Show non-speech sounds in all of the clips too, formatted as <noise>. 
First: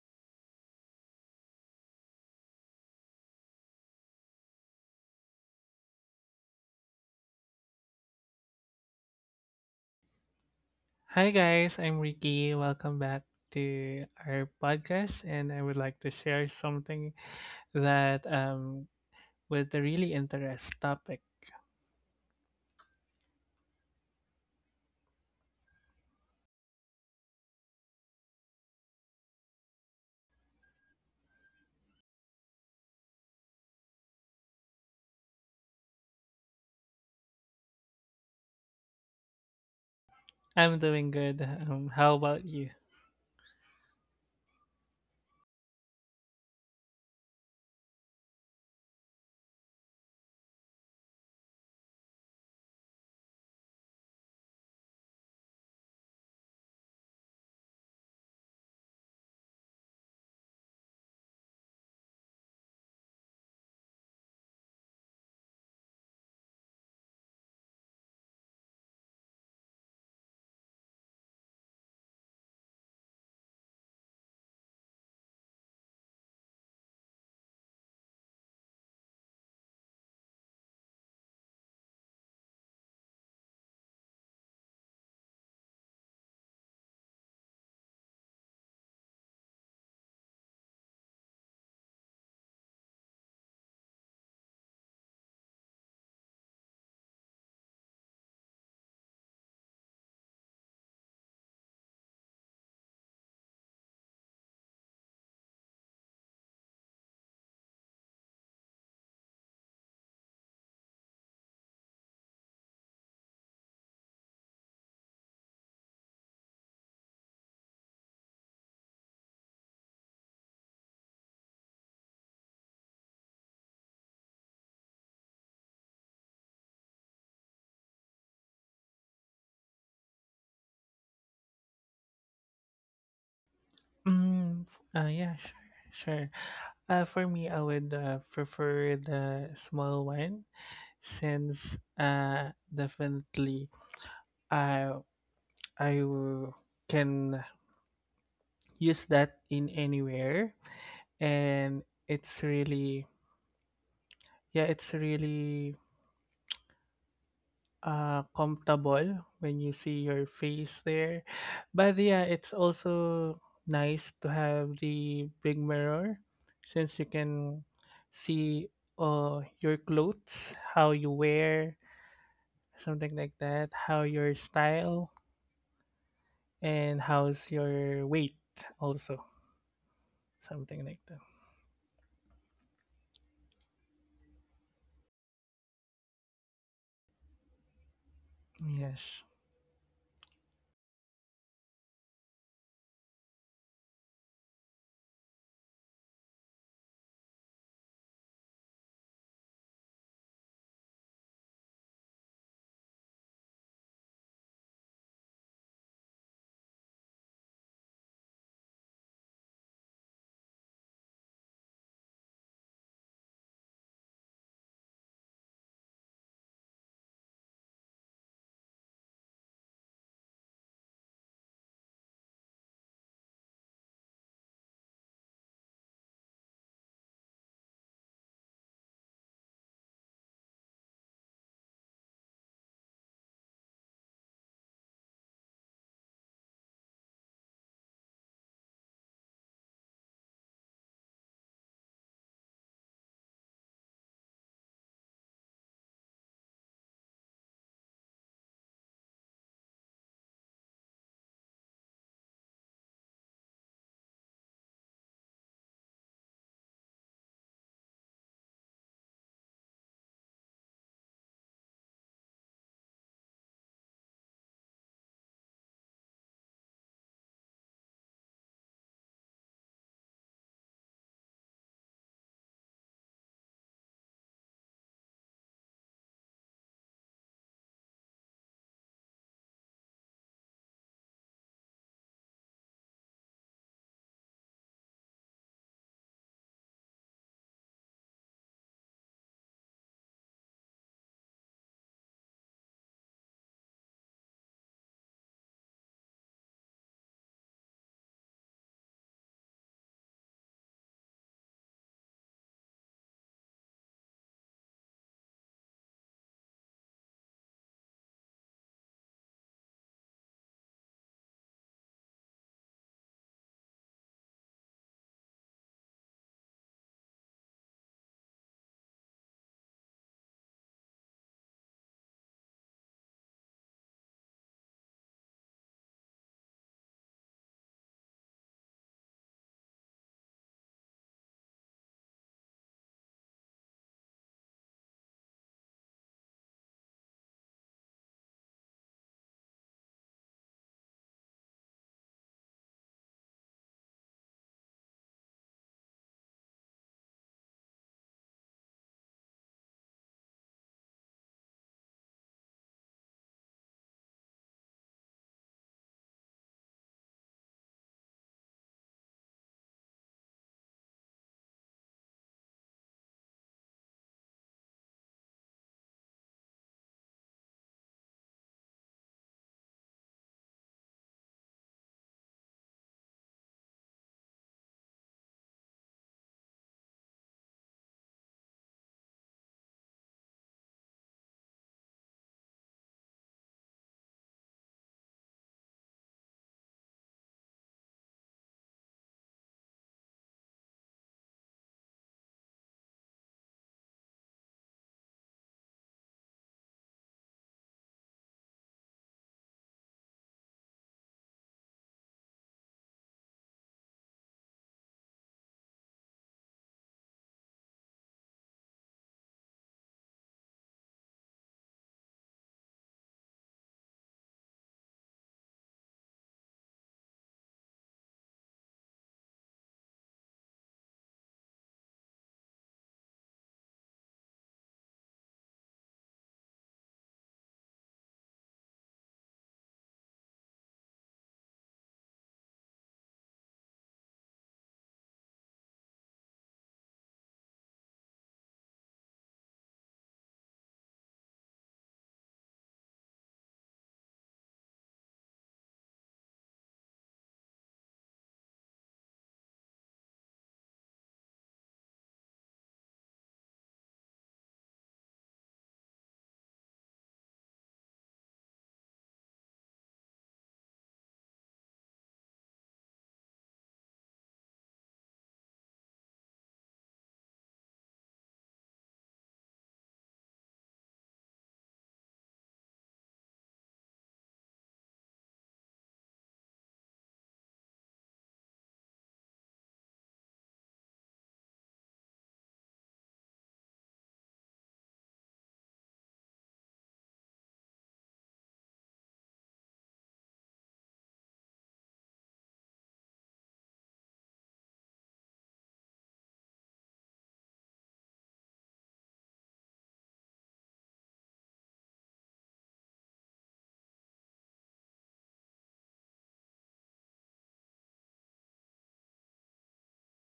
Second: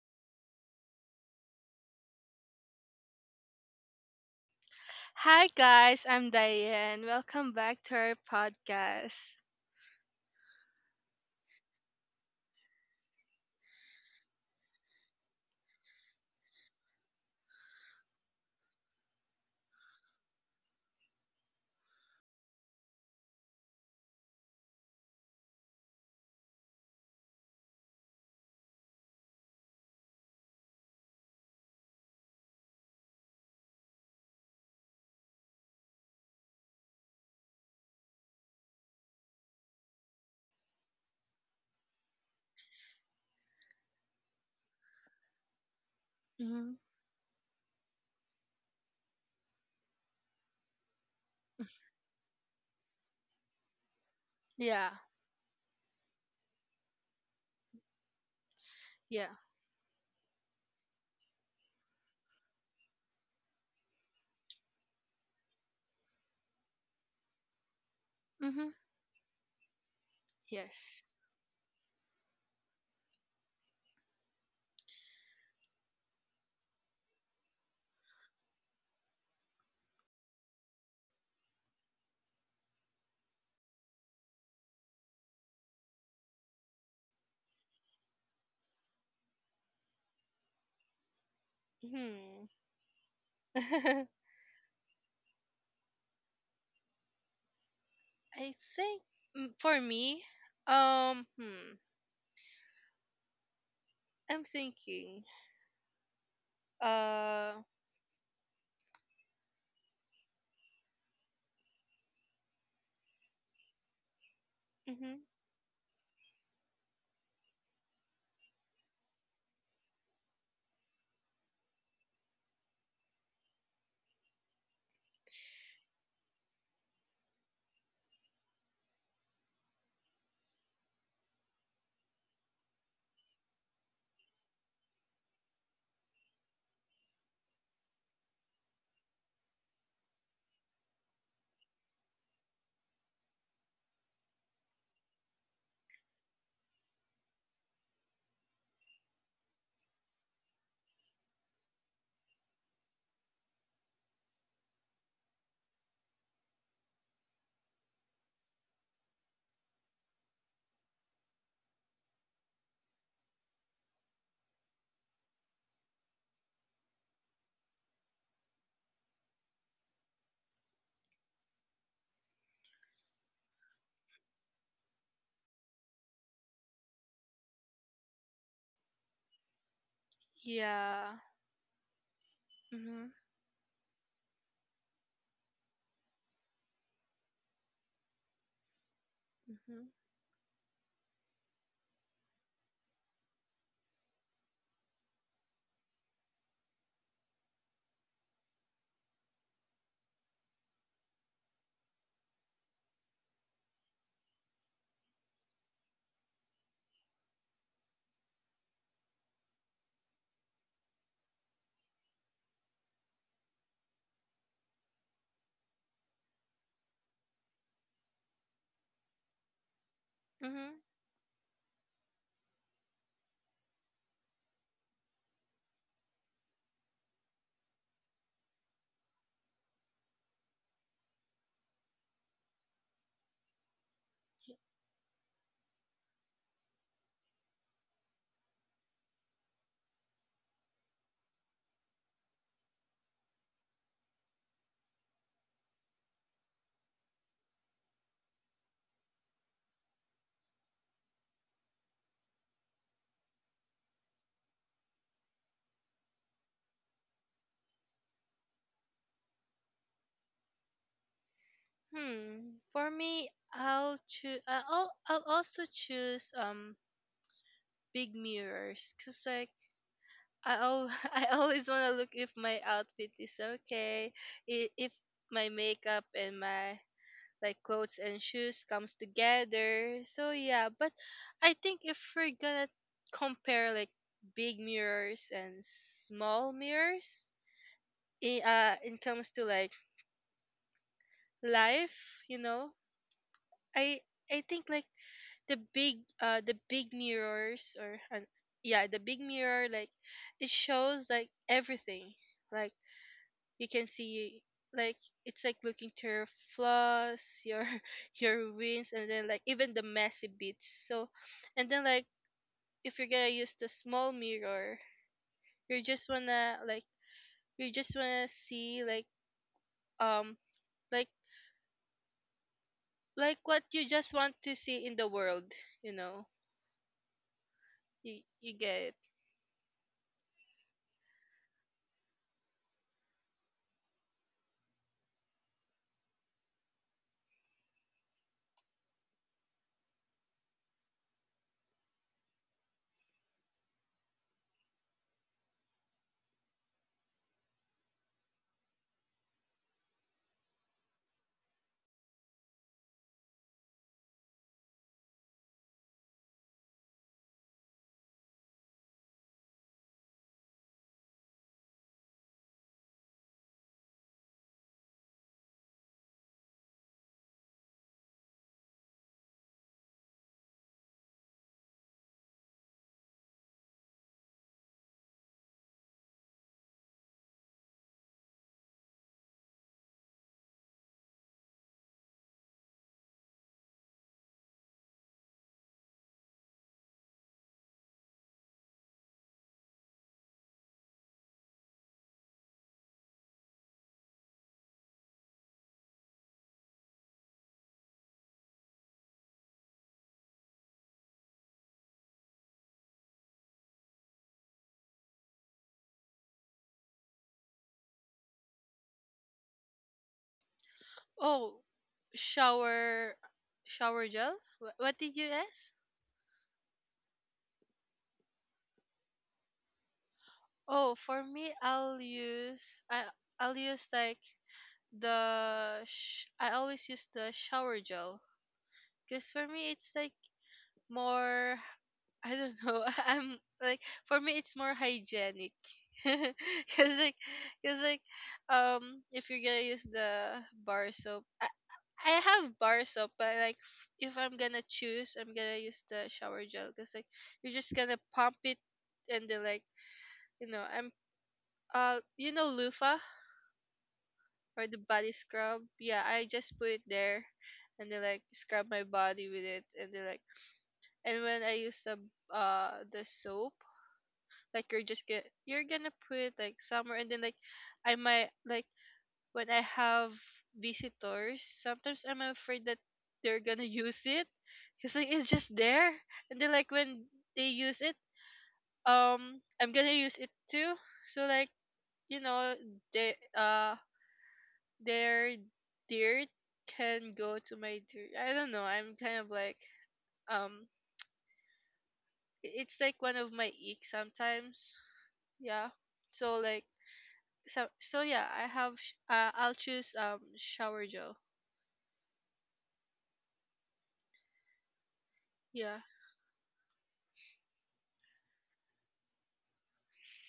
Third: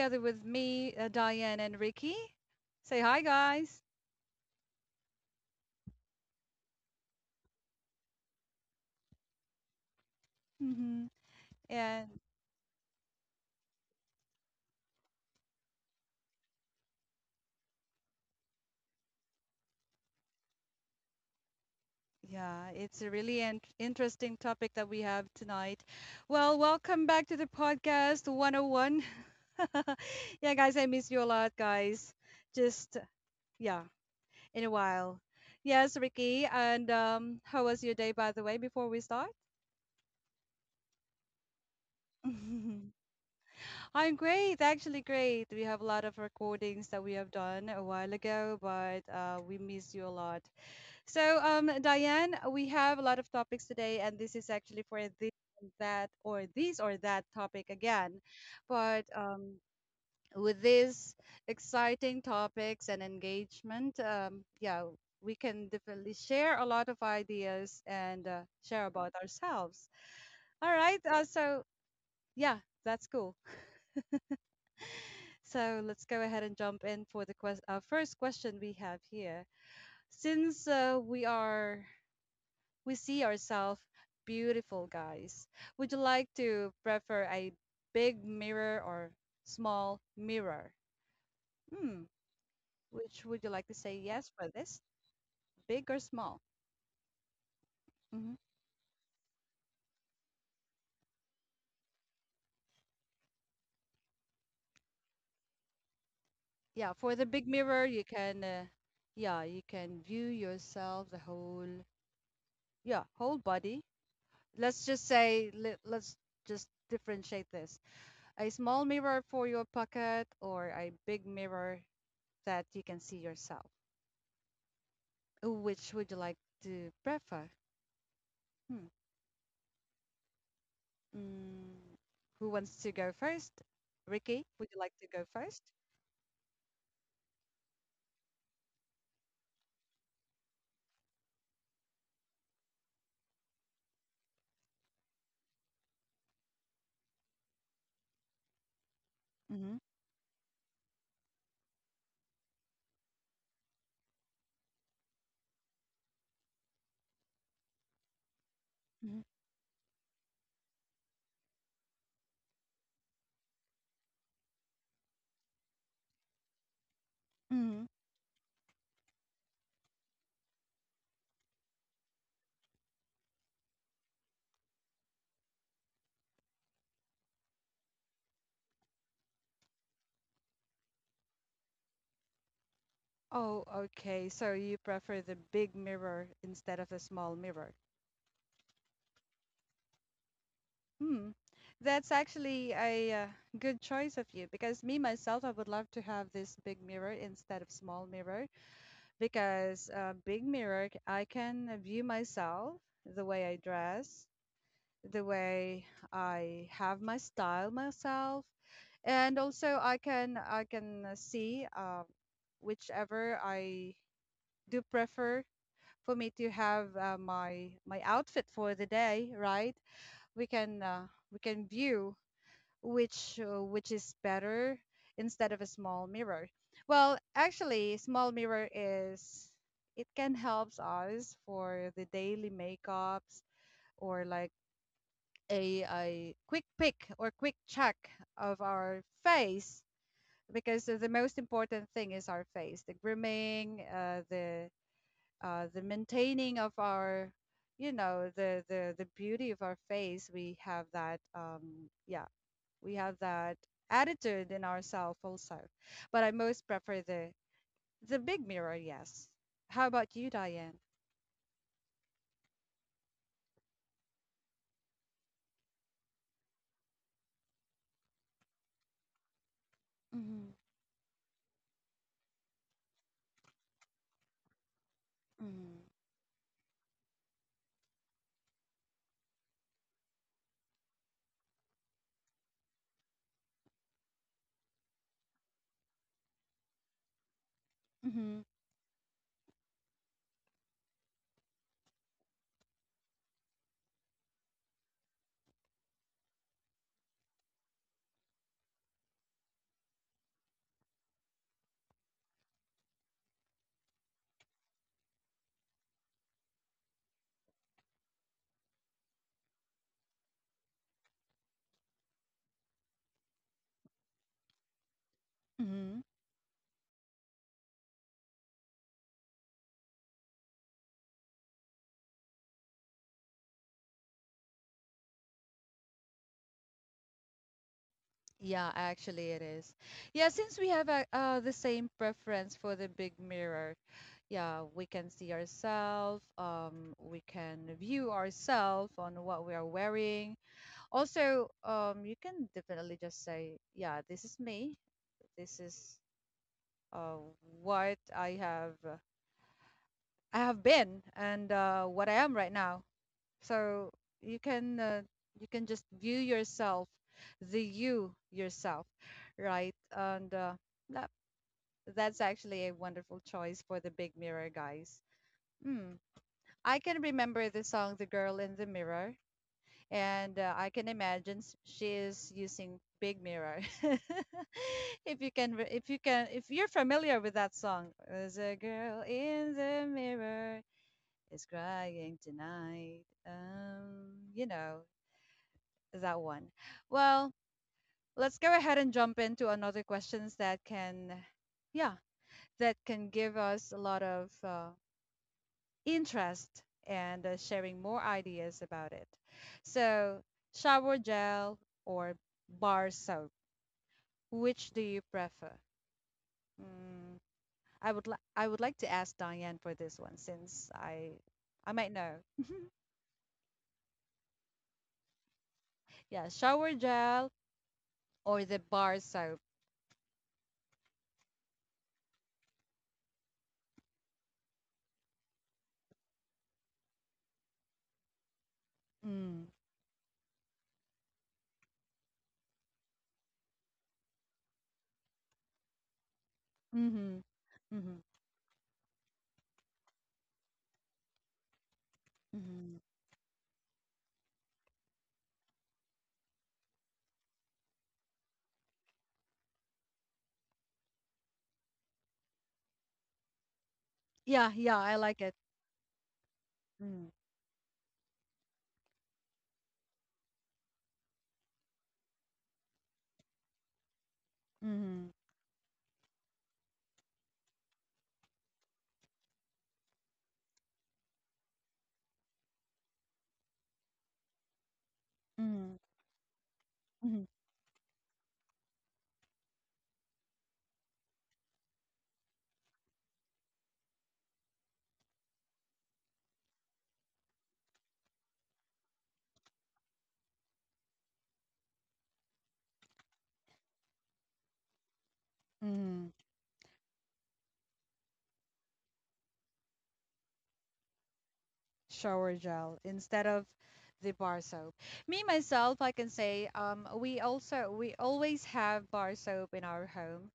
together with me, Diane and Ricky. Say hi, guys. Hi guys, I'm Diane. Welcome back to our podcast. hmm Hi guys, I'm And Ricky. Welcome back to our podcast, and I would like to share something that with a really interest topic. yeah, it's a really interesting topic that we have tonight. Well, welcome back to the podcast 101. <laughs> Yeah, guys, I miss you a lot, guys. Just, yeah, in a while. Yes, Ricky. And how was your day, by the way, before we start? I'm doing good. How about you? <laughs> I'm great, actually great. We have a lot of hmm recordings that we have done a while ago, but we miss you a lot. So, Diane, we have a lot of topics today, and this is actually Yeah, for this, and that, or this or that topic again. But yeah. With these exciting topics and engagement, we can definitely share a lot of ideas and hmm share about ourselves. All right. Yes. Yeah, that's cool. So let's go ahead and jump in for the first question we have here. Since we see ourselves beautiful guys, would you like to prefer a big mirror or small mirror? Hmm. Hmm. Which would you <laughs> like to say I yes for this? Big or small? hmm think for me, um, hmm, I'm thinking. Yeah, for the big Uh. mirror, you can yeah, you can view yourself the whole yeah, whole body. Hmm Let's just differentiate this. A small mirror for your pocket or a big mirror that you can see yourself. Which would you like to prefer? Hmm. Mm, who wants to go first? Ricky, Mm, would you like to go yeah, sure, 1st? sure. For me, I would prefer the small one since definitely, uh, I w- can use that in Mm-hmm. anywhere, and it's really, yeah it's really Mm-hmm. comfortable when you see your face there, but yeah, it's also nice to have the big mirror since you can Mm-hmm. see your clothes, how you wear, something like that, how your style, and how's your weight also, something like Yeah. that. hmm Oh, okay. So you prefer the big mirror instead of the small mirror. Yes. hmm Hmm. That's actually a good choice of you because me myself, I would love to have this big mirror instead of small mirror because big mirror I can view myself, the way I dress, the way I have my style myself, and also I can see, whichever I do prefer for me to have, my outfit for the day, right? We hmm can we can view which is better instead of a small mirror. Well, actually, small mirror is it can helps us for the daily makeups, or like a quick pick or quick check of our face, because the most important thing is our face, the grooming, the maintaining of our, you know, the beauty of our face. We have that, yeah we have that attitude in ourselves also. But I most prefer the big mirror, yes. How about you, Diane? Hmm. For me, I'll also choose big mirrors, cause like Mm-hmm. I al- <laughs> I always want to look if my outfit is okay, if my Mm-hmm. makeup and my like clothes and shoes comes together. So yeah, but I think if we're gonna compare like big mirrors and small mirrors, Mm-hmm. In comes to like life, I I think like the big mirrors or yeah the big mirror like it shows like everything, like you can see, like it's like looking to your flaws, your <laughs> your wins, and then like even the messy bits. So and then like if you're gonna use the small mirror, you Mm-hmm. just wanna like you just wanna see like um like like what you just want to see in the world, you know, Yeah, you get it. actually it is. Yeah, since we have a, the same preference for the big mirror, yeah, we can see ourselves. We can view ourselves on what we are wearing. Also, you can definitely just say, yeah, this is me. This is uh, what I have, I have been, and what I am right now. So you can uh, you can just view yourself, the you yourself, right? And that, that's actually a wonderful choice for the big mirror, guys. Hmm. I can remember the song "The Girl in the Mirror," and I can imagine she is using big mirror. <laughs> If you can, if you can, if you're familiar with that song, there's a girl in the mirror is crying tonight. You know that one. Well, let's go ahead and jump into another questions that yeah, that can give us a lot of interest and sharing more ideas about it. So, shower gel or bar soap, which do you prefer? Mm, I would like to ask Diane for this one since oh I might know. <laughs> shower shower gel. What did you ask? Yeah, shower gel or the bar soap. Oh for me, I'll use I I'll use like the sh- I always use the shower gel, because Mm, for me it's like more, <laughs> I don't know, <laughs> I'm like for me it's more hygienic <laughs> because mm-hmm, like because mm-hmm, like um if you're gonna use the bar soap, I have mm-hmm. bar soap, but like if I'm gonna choose, I'm gonna use the shower gel because like you're just gonna pump it, and then like you know I'm you know, loofah Yeah, yeah, or the I like body it. scrub. Yeah, I just put it Mm, there and they like scrub my body with it and they like, and when I use the soap, like you're mm-hmm, just get you're gonna put it like somewhere, and then like I might like when I have visitors, sometimes I'm afraid that they're gonna use it because like it's just mm-hmm, there, and then like when mm-hmm, they use it, I'm gonna use it too, so like, you know, they their dirt can go to my dirt. I don't know. I'm kind of like, um, I- it's like one of my ick sometimes. Yeah. mm-hmm. So like, yeah, I'll choose shower gel. Shower gel instead of the bar soap. Me myself, Yeah. I can say, we also we always have bar soap in our home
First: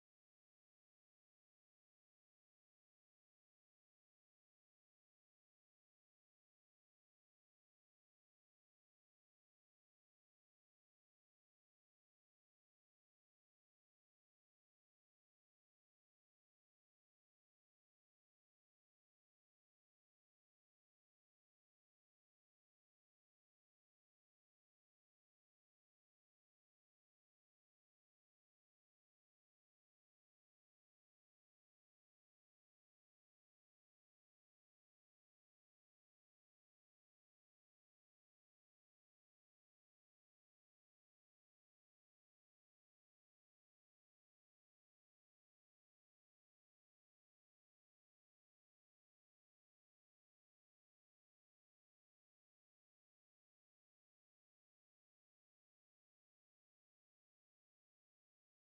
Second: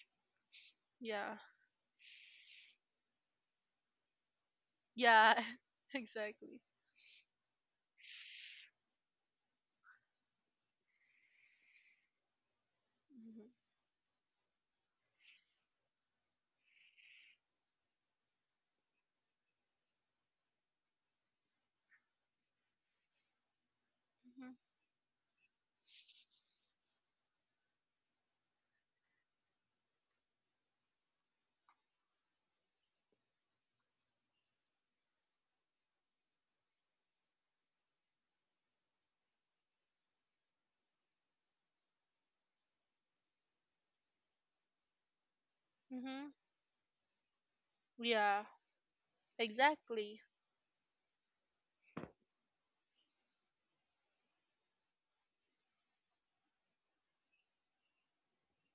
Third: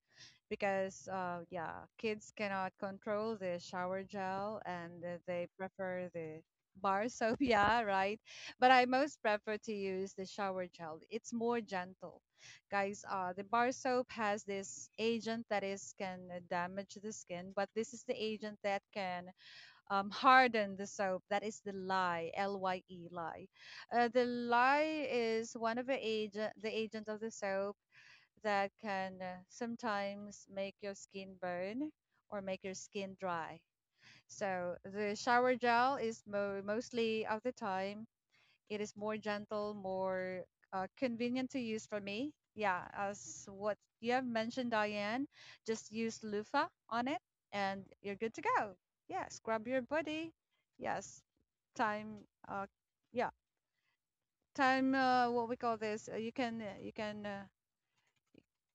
because Yeah. Yeah, kids cannot control the shower gel and Yeah. they <laughs> prefer the Exactly. bar soap. <laughs> Yeah, right. But I most prefer to use the shower gel. It's more gentle, guys. The Mhm. bar soap has this agent that is can damage the skin, but this is the agent that can harden the soap. That is the lye, L Y E lye. The lye is one of the agent of the soap that can sometimes make your skin burn or make your skin dry. So the shower gel is mostly of the time it is more gentle, more convenient to use for me. Yeah, as what you have mentioned, Diane, just Mhm. use Mhm. loofah on it and you're good to Yeah. go. Yeah, scrub your Exactly. body. Yes, time. Yeah, time. What we call this?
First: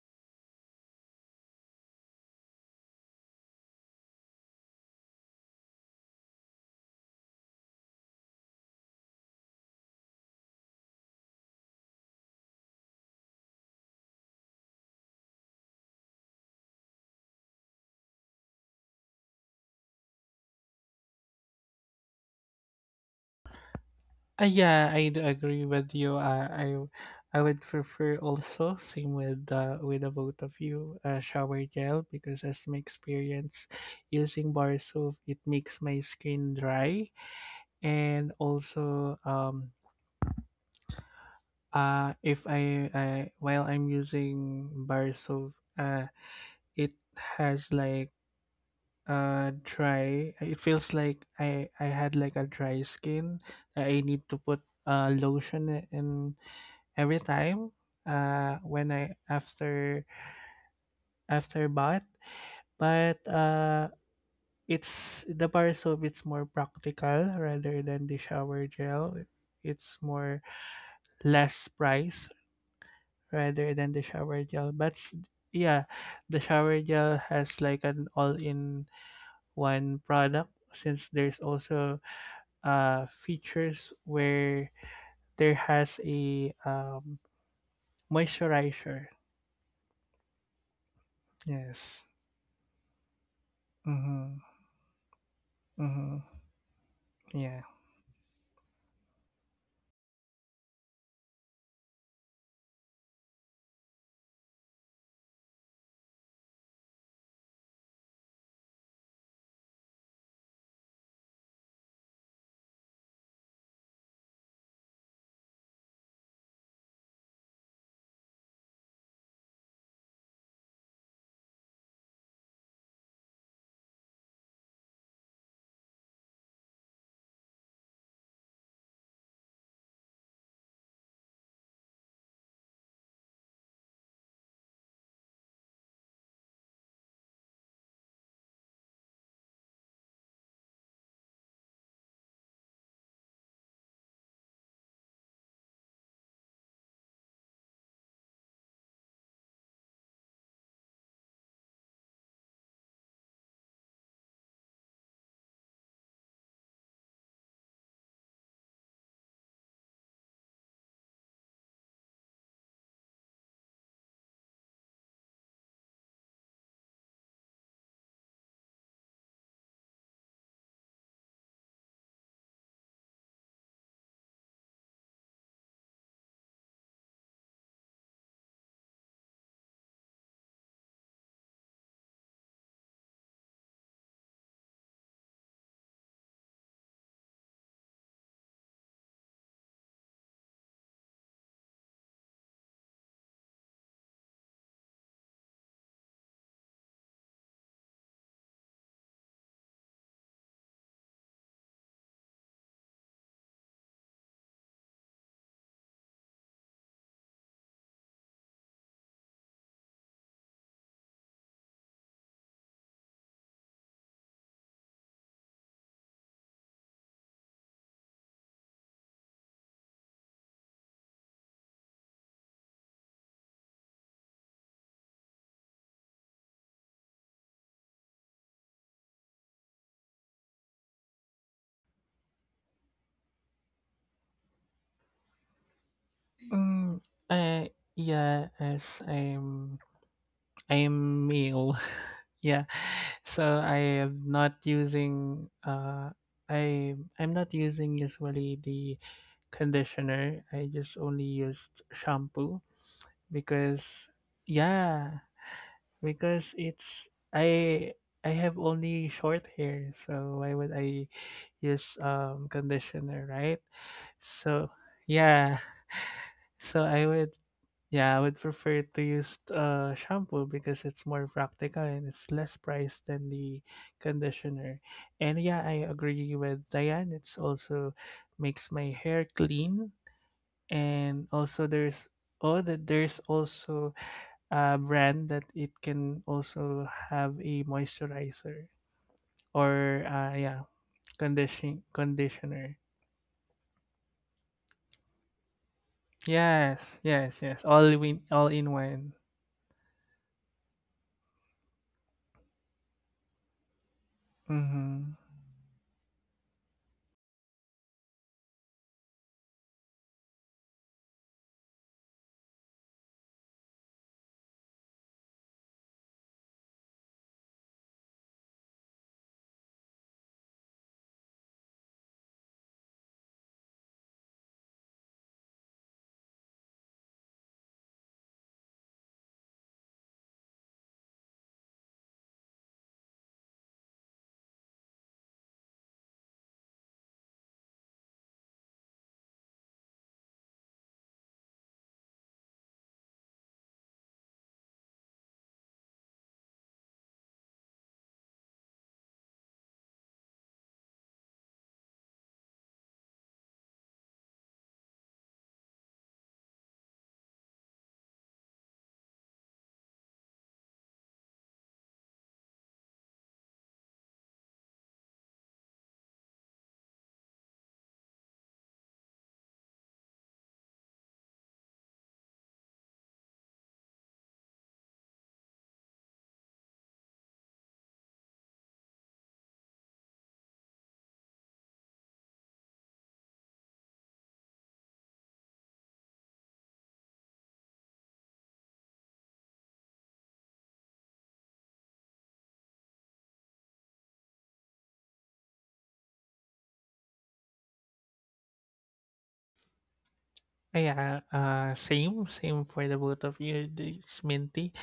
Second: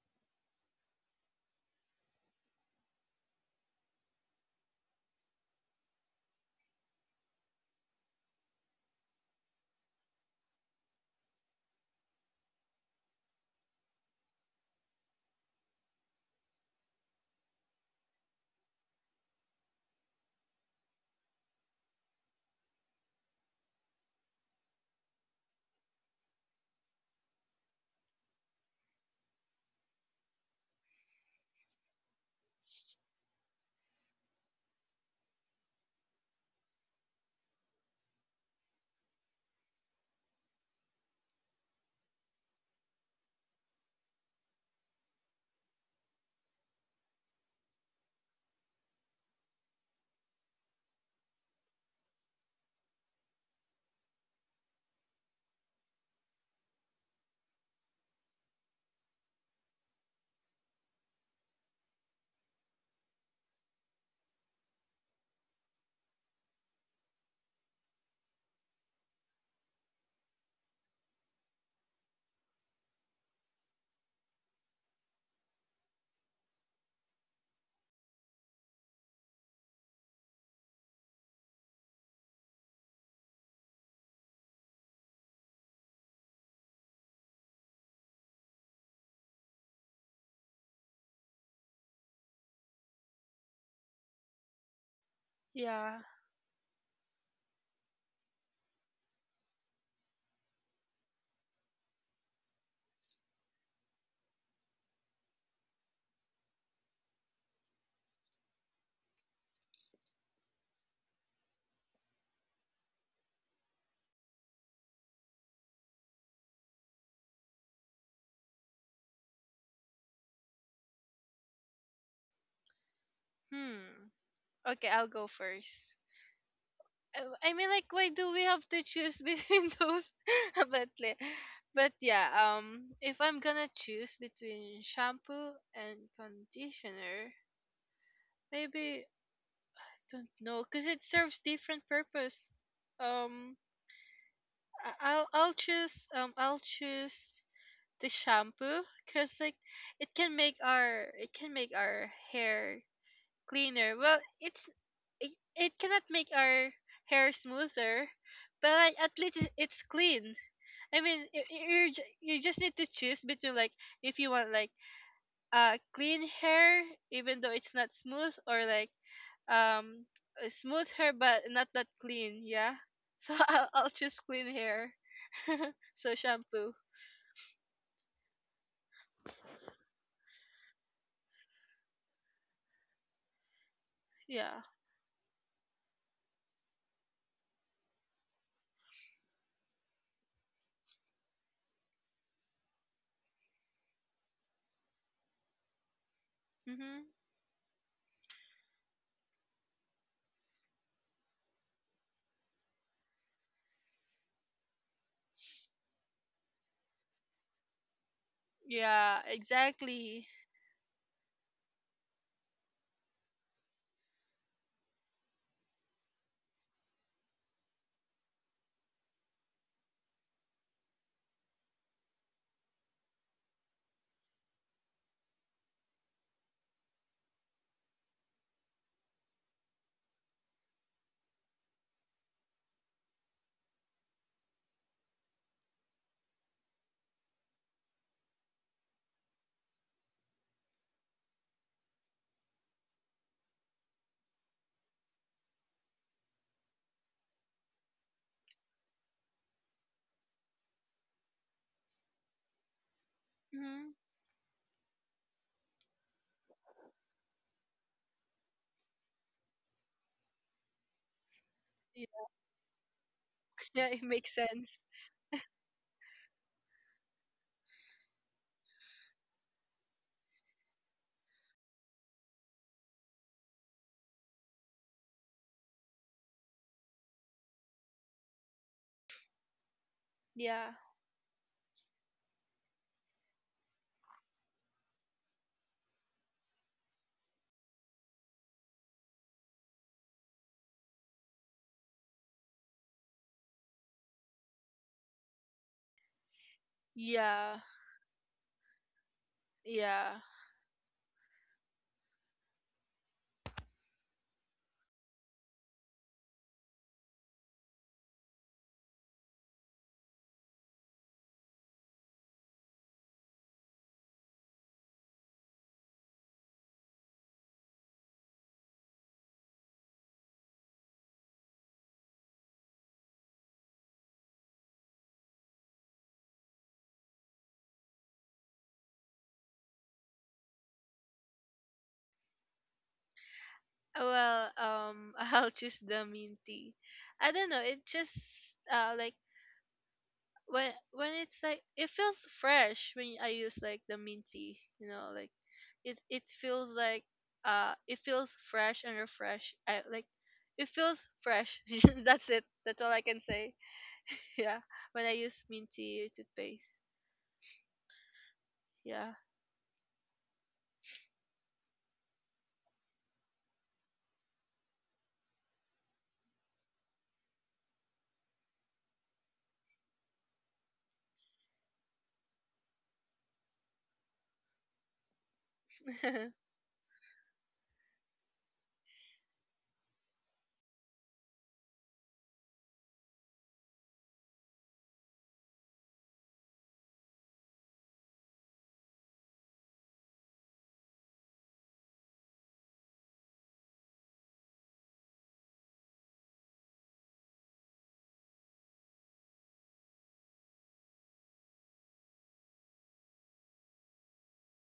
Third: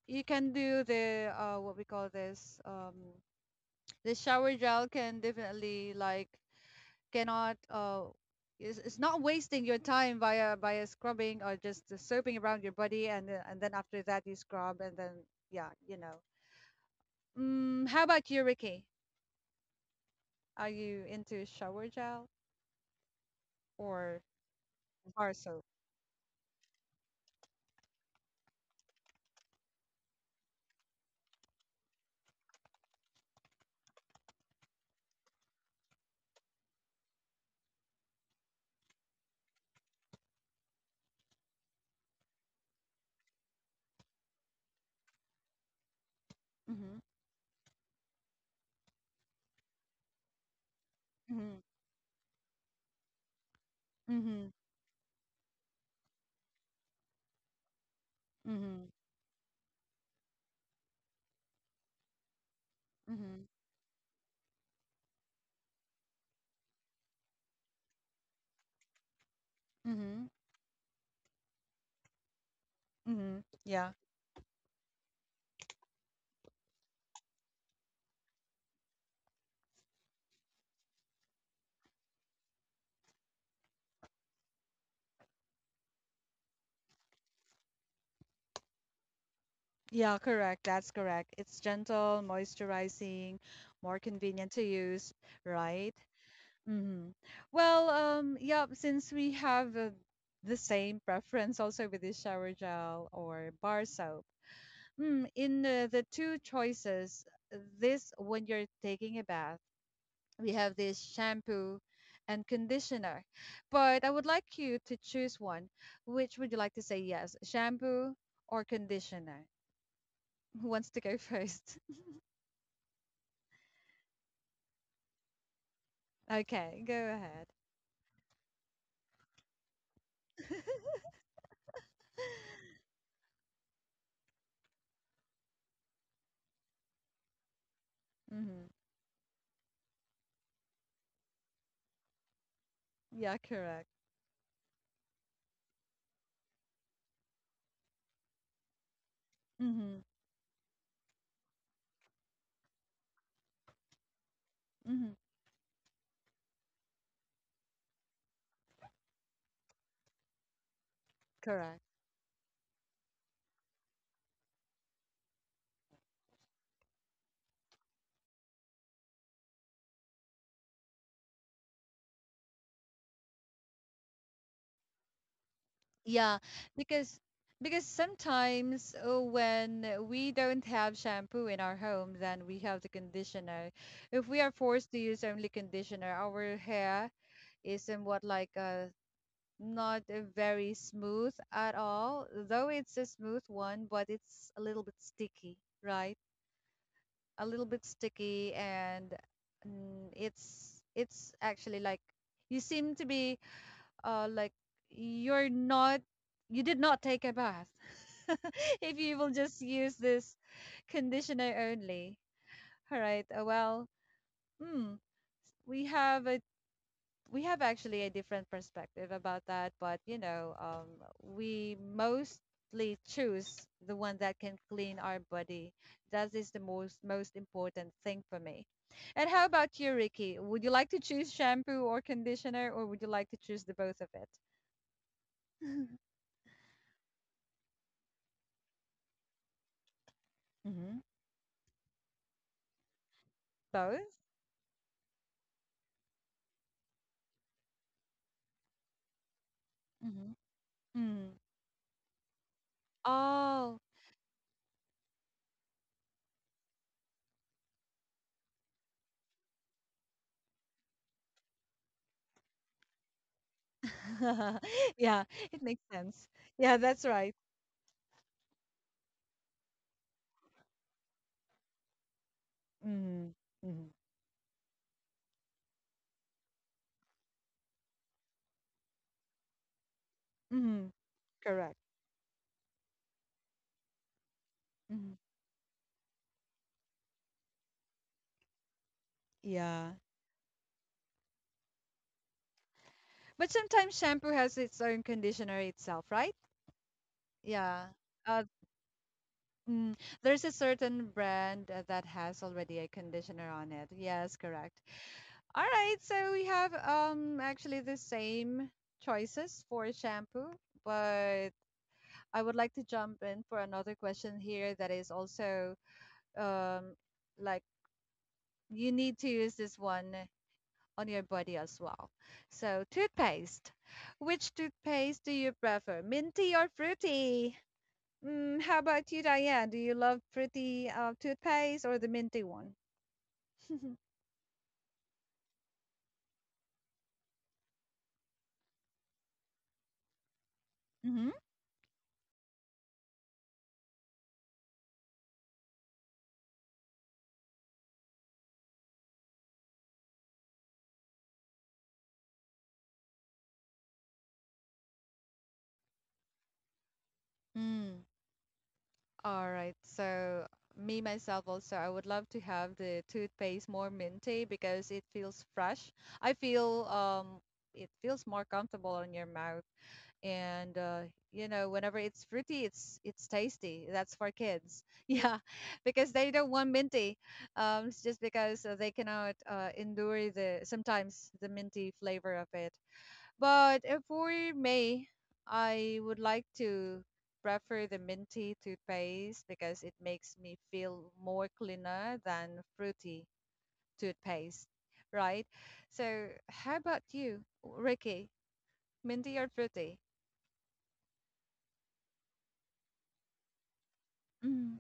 You can do the, what we call this. The shower gel can definitely like cannot is it's not wasting your time via scrubbing or just soaping around your body, and then after that you scrub and then, yeah, you know. Mm, how about you, Ricky, are you into shower gel or Yeah, I do bar agree soap? with you. I would prefer also, same with the both of you, shower gel, because as my experience using bar soap, it makes my skin dry. And also if I, I while I'm using bar soap, it Mm-hmm, has like dry it feels like I had like a dry skin. I need to mm-hmm, put lotion and every time mm-hmm, when I after after bath. But mm-hmm, it's The bar soap, it's more practical rather than the shower gel. It's mm-hmm, mm-hmm, more, less price mm-hmm. rather than Yeah, the shower gel, yeah, the shower gel has like an all-in one product, since there's also features where there has a moisturizer. yeah, correct. That's correct. It's Yes. gentle, moisturizing, more Mm-hmm. convenient to use, right? Yeah. Mm-hmm. Mm-hmm. Yeah. Well, yeah, since we have the same preference also with this shower gel or bar soap, mm, in the two choices, this, when you're taking a bath, we have this shampoo and conditioner. But I would like you to choose one. Which would you like to say yes, shampoo or conditioner? Who wants to go first? <laughs> Hmm. Okay, I'll go first. Okay, go ahead. I mean, like, why do we have to choose between <laughs> those? <laughs> But, like, but yeah, if I'm gonna choose between shampoo and conditioner, Mm-hmm. maybe I don't know, cause it serves different purpose. Yeah, Um, correct. I'll choose the shampoo, cause like Mm-hmm. It can make our hair cleaner. Well, Mm-hmm. it, it cannot make our hair smoother, but like at least it's clean. I mean, Correct. You just need to choose between like if you want like clean hair even though it's not smooth, or like um smooth hair but not that clean. Yeah, so <laughs> I'll choose clean hair. <laughs> So Yeah, shampoo. because sometimes, when we don't have shampoo in our home, then we have the conditioner. If we are Yeah. forced to use only conditioner, our hair is somewhat like, not very smooth at all. Though it's a smooth one, but it's a little bit sticky, right? Mm-hmm. A little bit sticky, and, mm, it's actually like you seem to be, like you're not, you did not take a bath <laughs> if you Yeah, will just use exactly. this conditioner only. All right. Well, hmm, we have a we have actually a different perspective about that, but you know, we mostly choose the one that can clean our body. That is the most important thing for me. And how about you, Ricky, would you like to choose shampoo or conditioner, or would you like to choose the both of it? Mm, uh, yeah, as I'm hmm I'm male. <laughs> Yeah. So Both. I am not using I I'm not using, usually, the Mhm. conditioner. I just only Mm. used shampoo because Oh. Mm-hmm. yeah, because it's, I have only short hair, so why would I use Yeah. Conditioner, right? <laughs> Yeah, it makes So sense. <laughs> Yeah, it yeah. <laughs> makes. Yeah, So that's I right. would Yeah, I would prefer to use shampoo because it's more practical and it's less price Mm-hmm. than the Mm-hmm. conditioner. And yeah, I agree with Diane. It's also makes my hair clean. Yeah. Mm-hmm. And also Correct. there's oh that there's also a Mm-hmm. brand that it can also have a moisturizer, Yeah. or yeah, conditioner. But sometimes shampoo has its own conditioner itself, right? Yes, yes, Yeah. yes. Yeah. Uh, All in one. mm, Yeah. there's a certain brand, that has already a conditioner on it. Yes, correct. Mhm. All right, so we have, actually, the same choices for shampoo, but I would like to jump in for another question here that is also, um, like, you need to use this one on your body as well. So, toothpaste. Which toothpaste do you prefer, minty or fruity? Mm, how about you, Diane? Do you love fruity, toothpaste or the minty one? <laughs> Well, <laughs> I'll choose the mint tea. I don't know. It just like when Mm-hmm. it's like, it feels fresh when I use like the mint tea. You know, like it feels like, it feels fresh and refresh. I like, it feels fresh. <laughs> That's it. That's all I can say. <laughs> Yeah, when I use mint tea toothpaste. Mm. Yeah. All right. So me myself also, I would love to have the toothpaste more minty because it feels fresh. I feel, it feels more comfortable on your mouth. And you know, whenever it's fruity, it's tasty. That's for kids. <laughs> Yeah, because they <laughs> don't want minty. It's just because, they cannot, endure the sometimes the minty flavor of it. But if we may, I would like to prefer the minty toothpaste because it makes me feel more cleaner than fruity toothpaste, right? So, how about you, Ricky? Minty or fruity? Yeah, same, same for the both of you. It's minty. Mm,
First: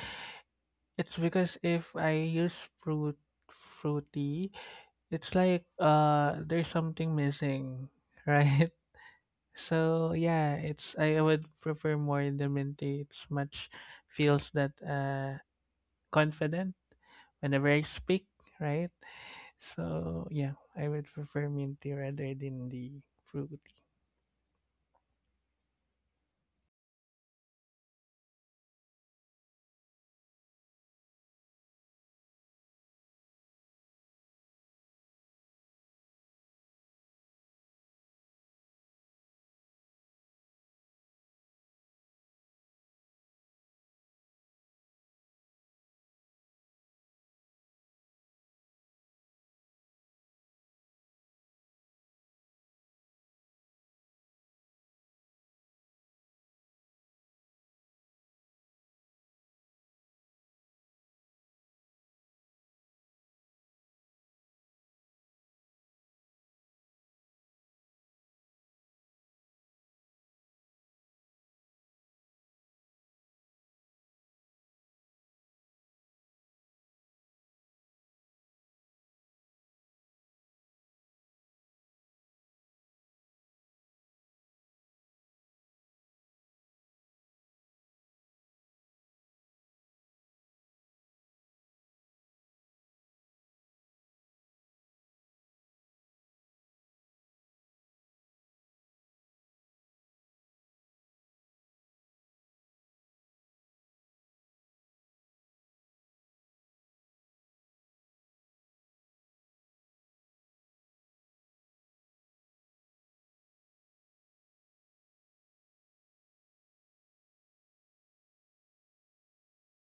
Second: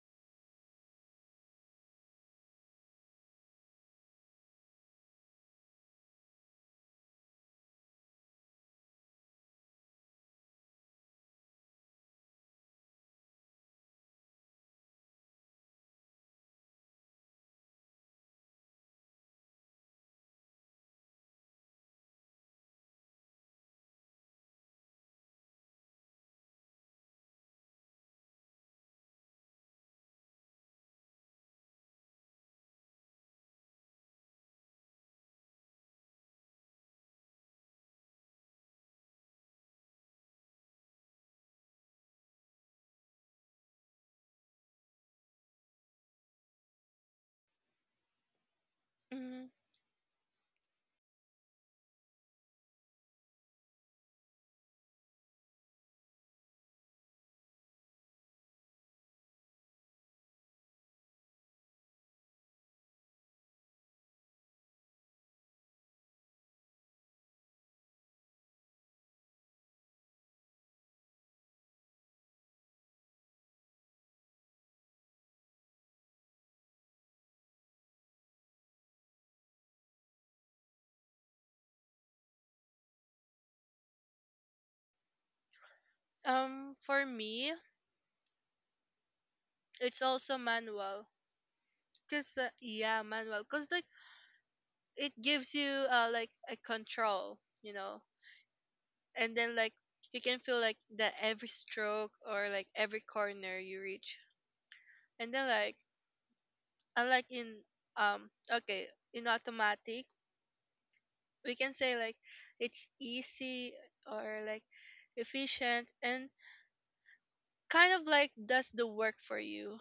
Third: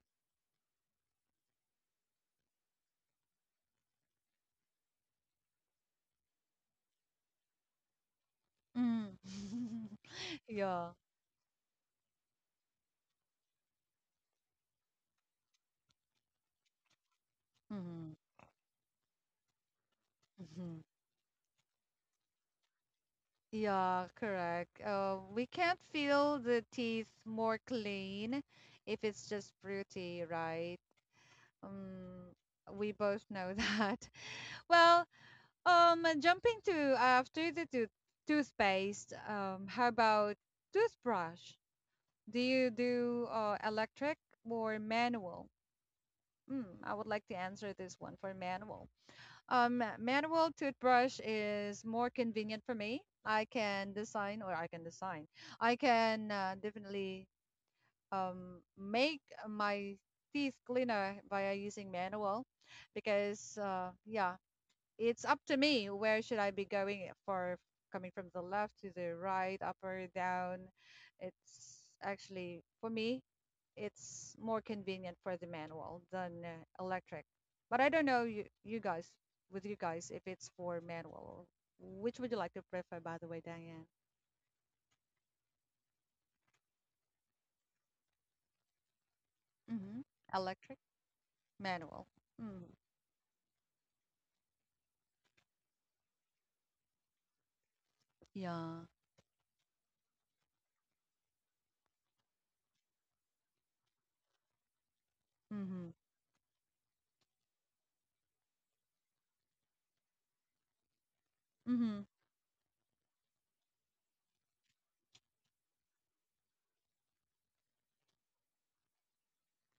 It's because if I fruity, it's like, there's something missing, <laughs> right? mm. So <laughs> yeah, Yeah. it's I would prefer more the minty. It's much feels that confident whenever I Mhm, speak, right? So yeah, mhm. I would prefer minty rather than the fruity. Yeah, correct. We can't feel the teeth more clean if it's just fruity, right? Um, we both know that. <laughs> Well, jumping to after the toothpaste, how about toothbrush? Do you do, electric or manual? Mm, I would like to answer this one for manual. mm, Manual toothbrush is more convenient for me. I can design. I can, definitely, make my teeth cleaner via using manual because, yeah, it's up to me where should I be going for, coming from the left to the right, up or down. It's actually for me, it's more convenient for the manual than, electric. But I don't know you, you guys with you guys, if it's for manual, which would you like to prefer, by the way, Diane? For me, it's hmm also electric manual. manual. Mm. Manual. Cause like it gives you like a control, you know, Yeah. and then like you can feel like that every stroke or like every corner you reach, and then like Mm-hmm. unlike in, okay, in automatic, we can say Mm-hmm. like it's easy or like efficient and kind of like does the work for you,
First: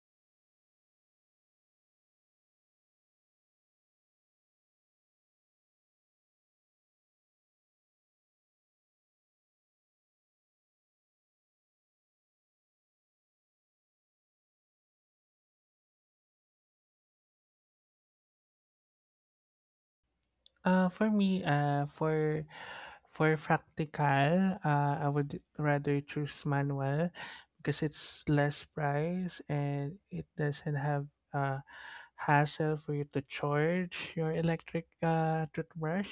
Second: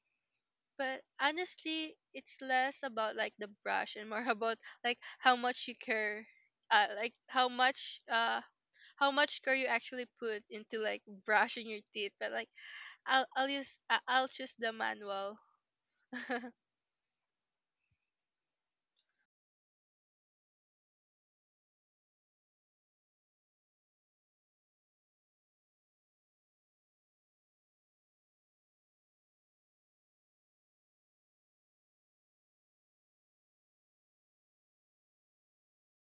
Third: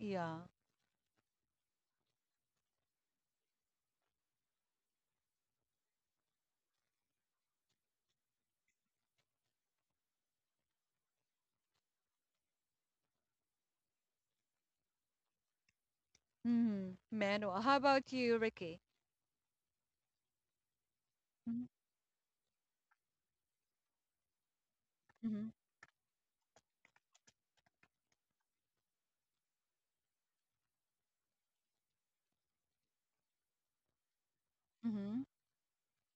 Yeah. but honestly it's less about like the brush and more <laughs> about like how much you care, uh, like how much uh how much care you actually put into like brushing your teeth. But like I'll choose the manual. <laughs> Mm-hmm. Manual. How about you, Ricky? For me, Mm-hmm. For practical, I would Mm-hmm. rather choose manual because it's less price and it doesn't have uh hassle for you to charge your electric Mm-hmm. Toothbrush.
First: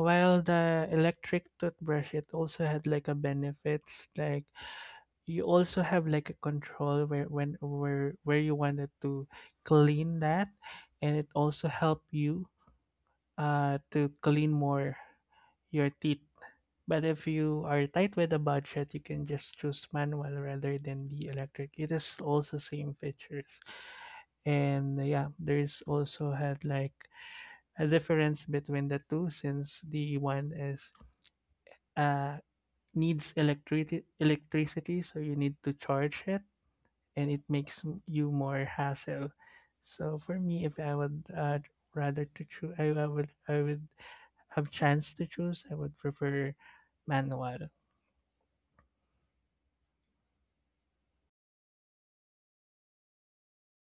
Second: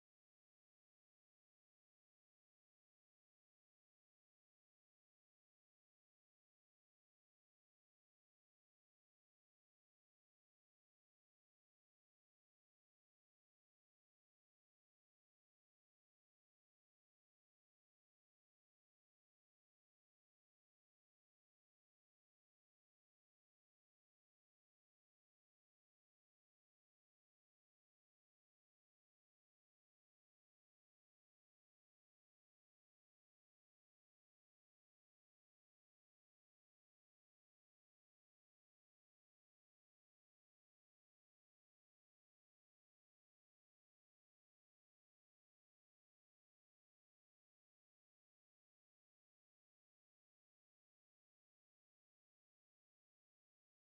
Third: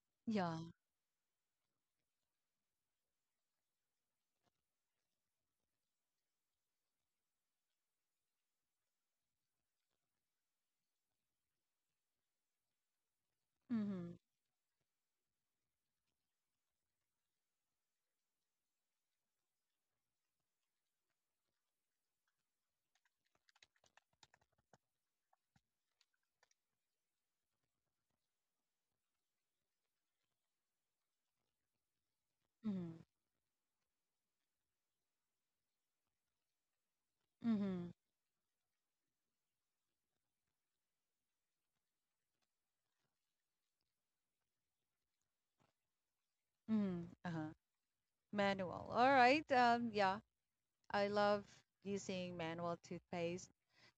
While Yeah. the electric toothbrush, it also had like a benefits, like you also have like a control where when where you wanted to clean that, and it also help you to Mm-hmm. clean more your teeth. But if you are tight with the budget, you can just choose manual rather than the electric. It is also same features. And yeah, there's also had like a difference between the two, since the one is uh Mm-hmm. needs electricity, so you need to charge it and it makes Mm-hmm. You more hassle. So for me, if I would, rather to choose, I would have chance to choose, I would prefer Mm-hmm. Uh-huh. manual. Manual. All right. Yeah. I love using manual toothpaste.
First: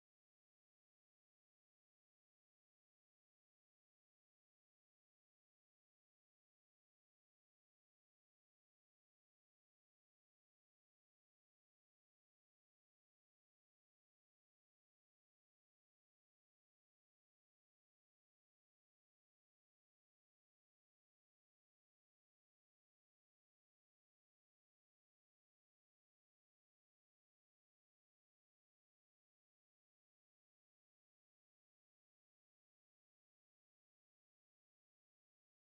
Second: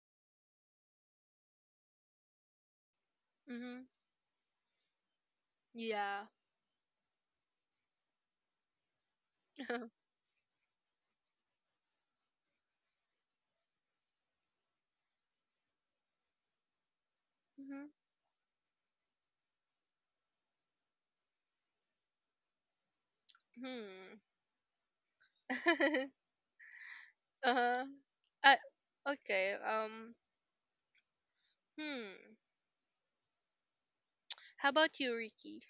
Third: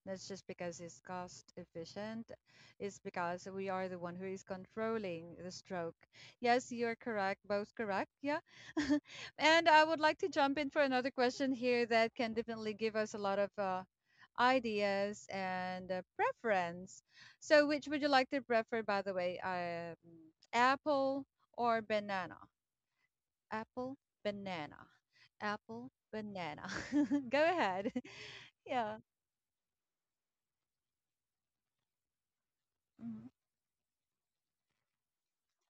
That's just because it's cost efficient. It's because we hmm are the one who is controlling the stroke. Yeah. Yes, you're correct. Both correct. Yeah. <laughs> And I <laughs> would like to jump in for another question here that can definitely give us a lot of ideas, and preference. So, hmm which would you like to prefer, by the way? Apple or banana? Apple, Hmm. banana. Apple, <laughs> banana. <laughs> Go Uh-huh. ahead. <laughs> Uh, Yeah. okay. Hmm. Mhm. How about you, Ricky?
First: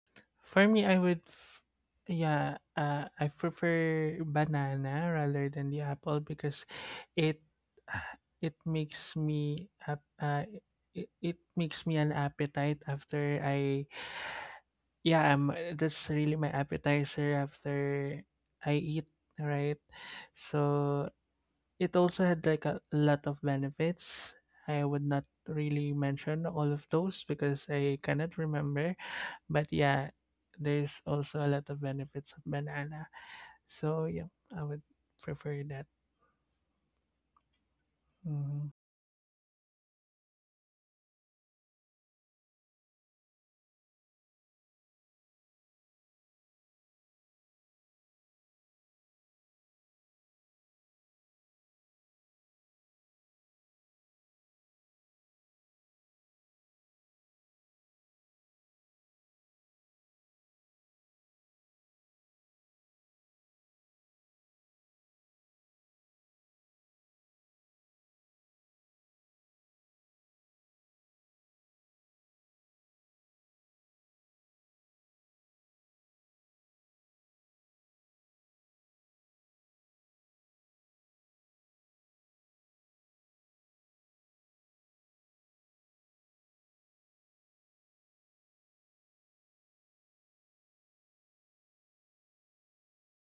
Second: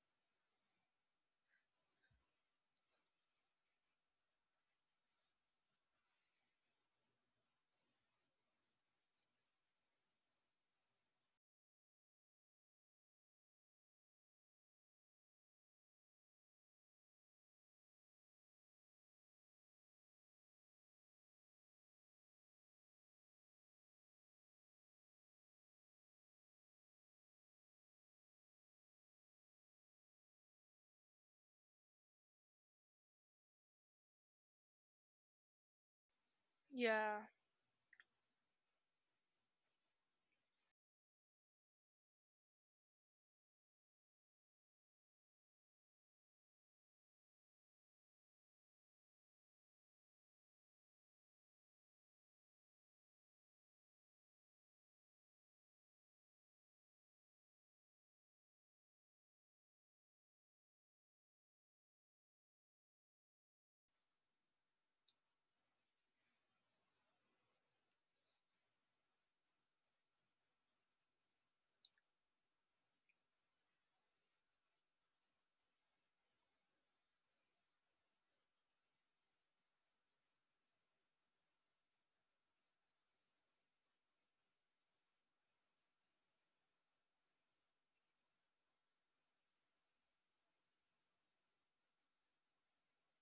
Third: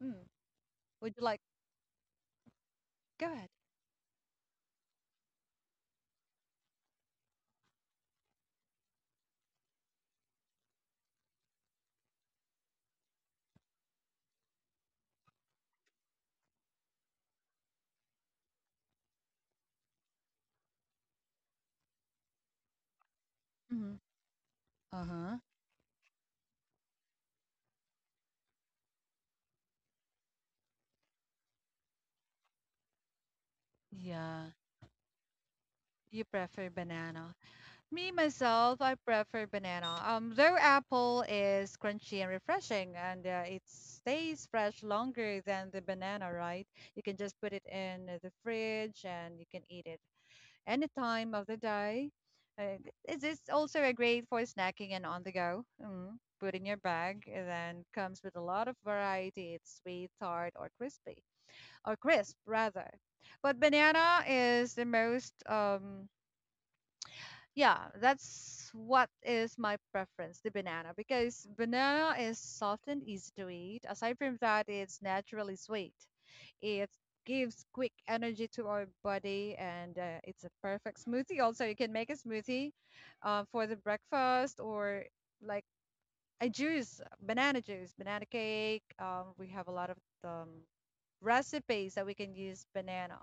mm For me, I Would would, you like? f- Yeah, Go I ahead. prefer banana rather than the apple because it <sighs> it makes me ap- uh, it makes me an appetite after I yeah that's really my appetizer after I eat, right? So it also had like a lot of hmm benefits. I would not Uh-huh. really mention all of those because I cannot remember. But yeah, there's also a lot of benefits of banana. So yeah, Yeah. I would prefer that. You prefer Yeah. banana. Me Mhm. myself, I prefer banana. Though apple is crunchy and refreshing, and it stays fresh longer than the banana, right? You can just put it in the fridge and you can eat it any time of the day. Uh, is this also a great for snacking and on the go? Mm, put in your bag, and then comes with a lot of variety. It's sweet, tart, or crispy, or crisp rather. But banana is the most yeah, that's what is my preference, the banana, because banana is soft and easy to eat. Aside from that, it's naturally sweet. It gives quick energy to our body, and it's a perfect smoothie. Also, you can make a smoothie for the breakfast or like I juice, banana cake. Um, we have a lot of um, recipes that we can use banana.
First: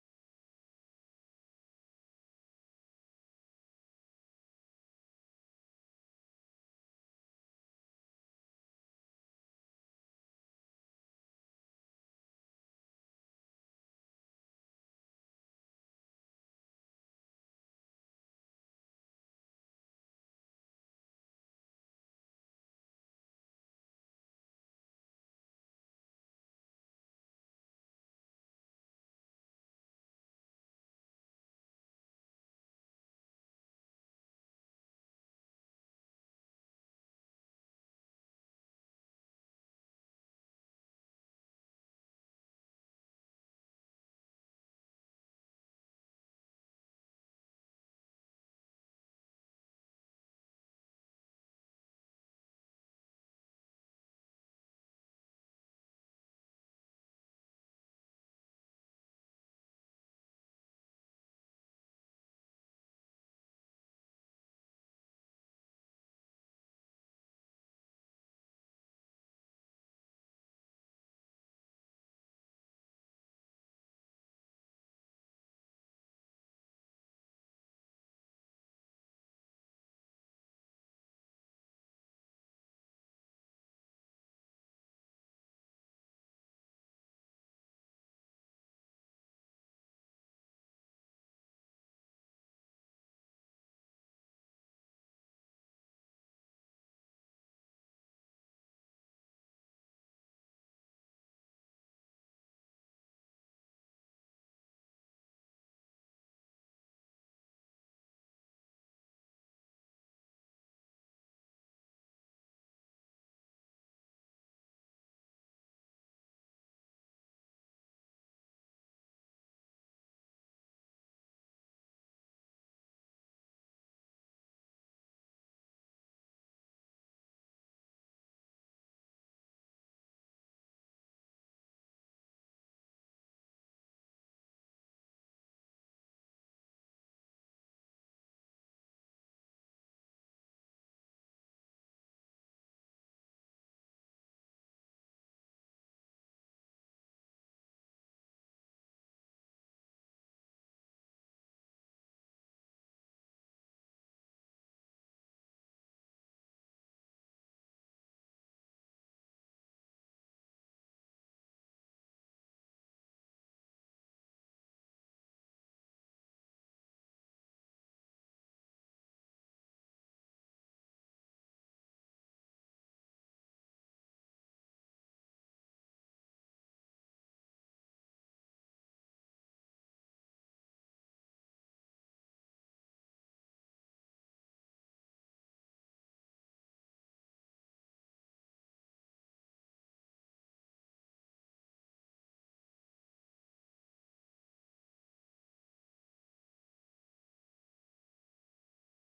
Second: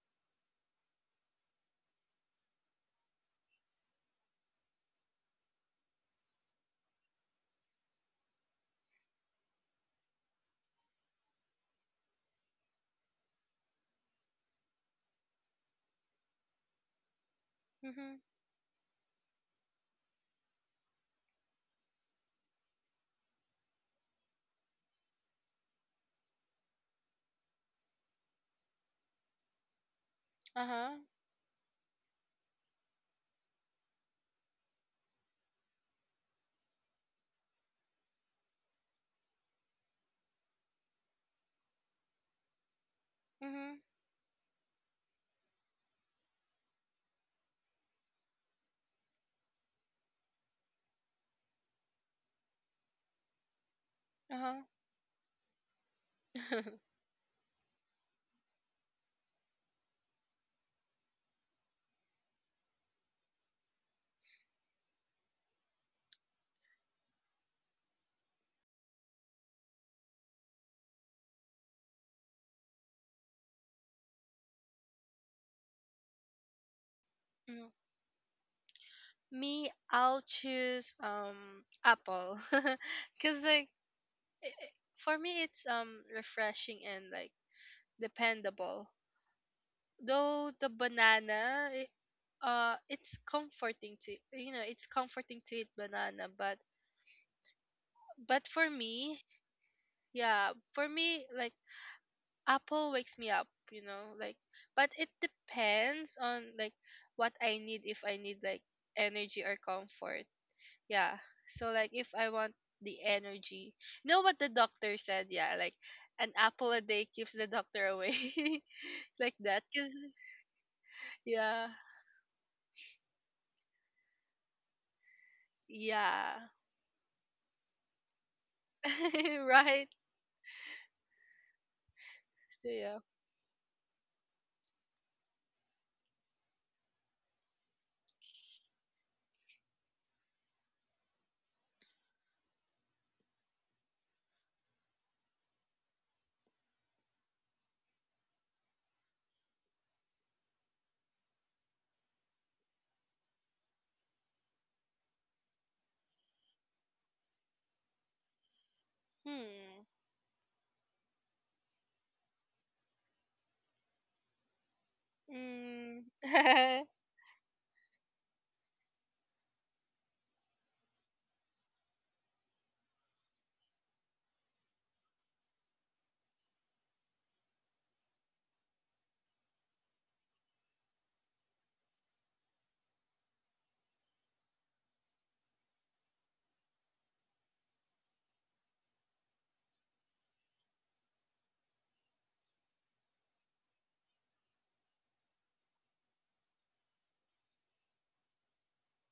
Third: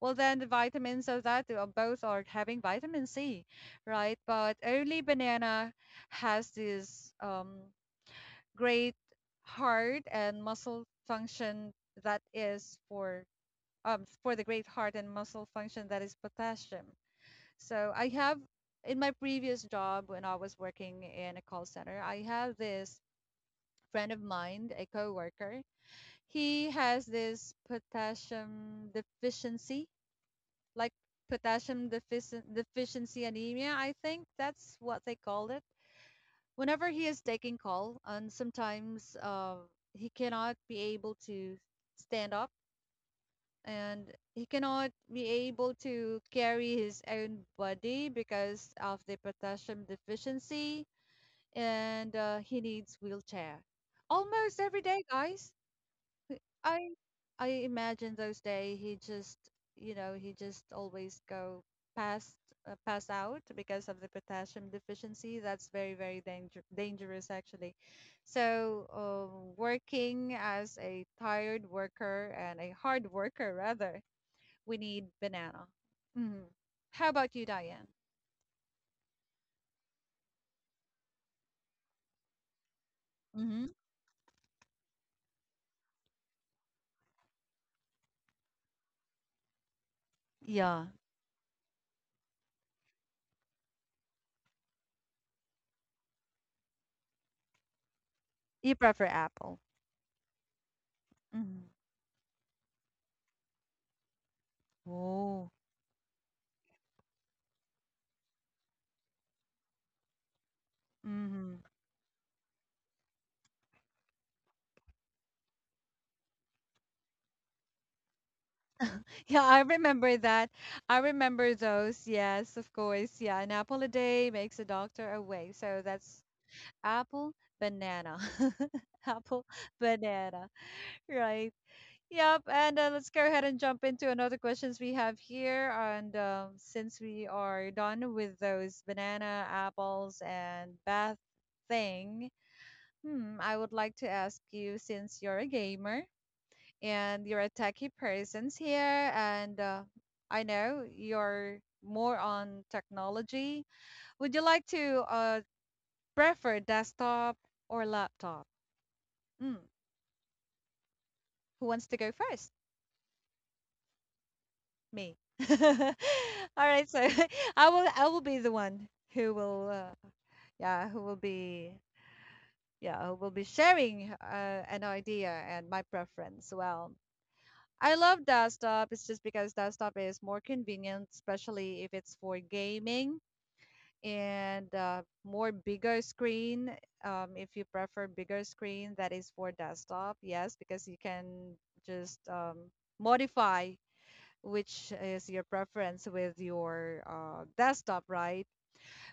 Well, then the vitamins of that both are having vitamin C, right? But only banana has this great heart and muscle function that is for the great heart and muscle function that is potassium. So I Mhm. have in my previous job when I was working in a call center, I have this friend of mine, a coworker. He has this potassium deficiency, Uh like huh. Deficiency anemia, I think that's what they called it. Whenever he is taking call, and sometimes he cannot be able to stand up Mhm. and he cannot be able to carry his own body because of the potassium deficiency and he needs wheelchair almost Uh every day guys. huh. <laughs> I I imagine those day he just you know he just always go past pass out because of the potassium deficiency. That's very dangerous actually. So working as a tired worker and a hard worker rather, we need banana. hmm How about you, Mm, Diane? Me, I'll choose apple, <laughs> cause Mm-hmm. like, i- i- for me it's refreshing and like dependable. Though the Yeah, banana, it's comforting to, you know, it's comforting to eat banana, but for you prefer me, apple. yeah, for me like Mm-hmm. apple wakes me up, you know, like but it Oh. depends on like what I need, if I need like energy or comfort. Yeah. Mm-hmm. So like if I want the energy. You know what the doctor said? Yeah, like an apple a day keeps the doctor away. <laughs> Like Yeah, I that. 'Cause remember that. I remember yeah. those. Yes, of course. Yeah, an apple a day makes a doctor away. So that's Yeah. apple, banana. <laughs> Apple, <laughs> Right. banana. Right. Yep. So And yeah. let's go ahead and jump into another questions we have here. And since we are done with those banana, apples, and bath thing, hmm, I would like to ask you since you're a gamer and you're a techie persons here and I know you're more on technology. Would you like to prefer desktop or laptop? Mm. Hmm. Who wants to go first? Me. <laughs> All Mm. right, so <laughs> <laughs> I will be the one who will yeah who will be yeah who will be sharing an idea and my preference. Well, I love desktop. It's just because desktop is more convenient, especially if it's for gaming and more bigger screen. If you prefer bigger screen that is for desktop, yes, because you can just modify which is your preference with your desktop, right?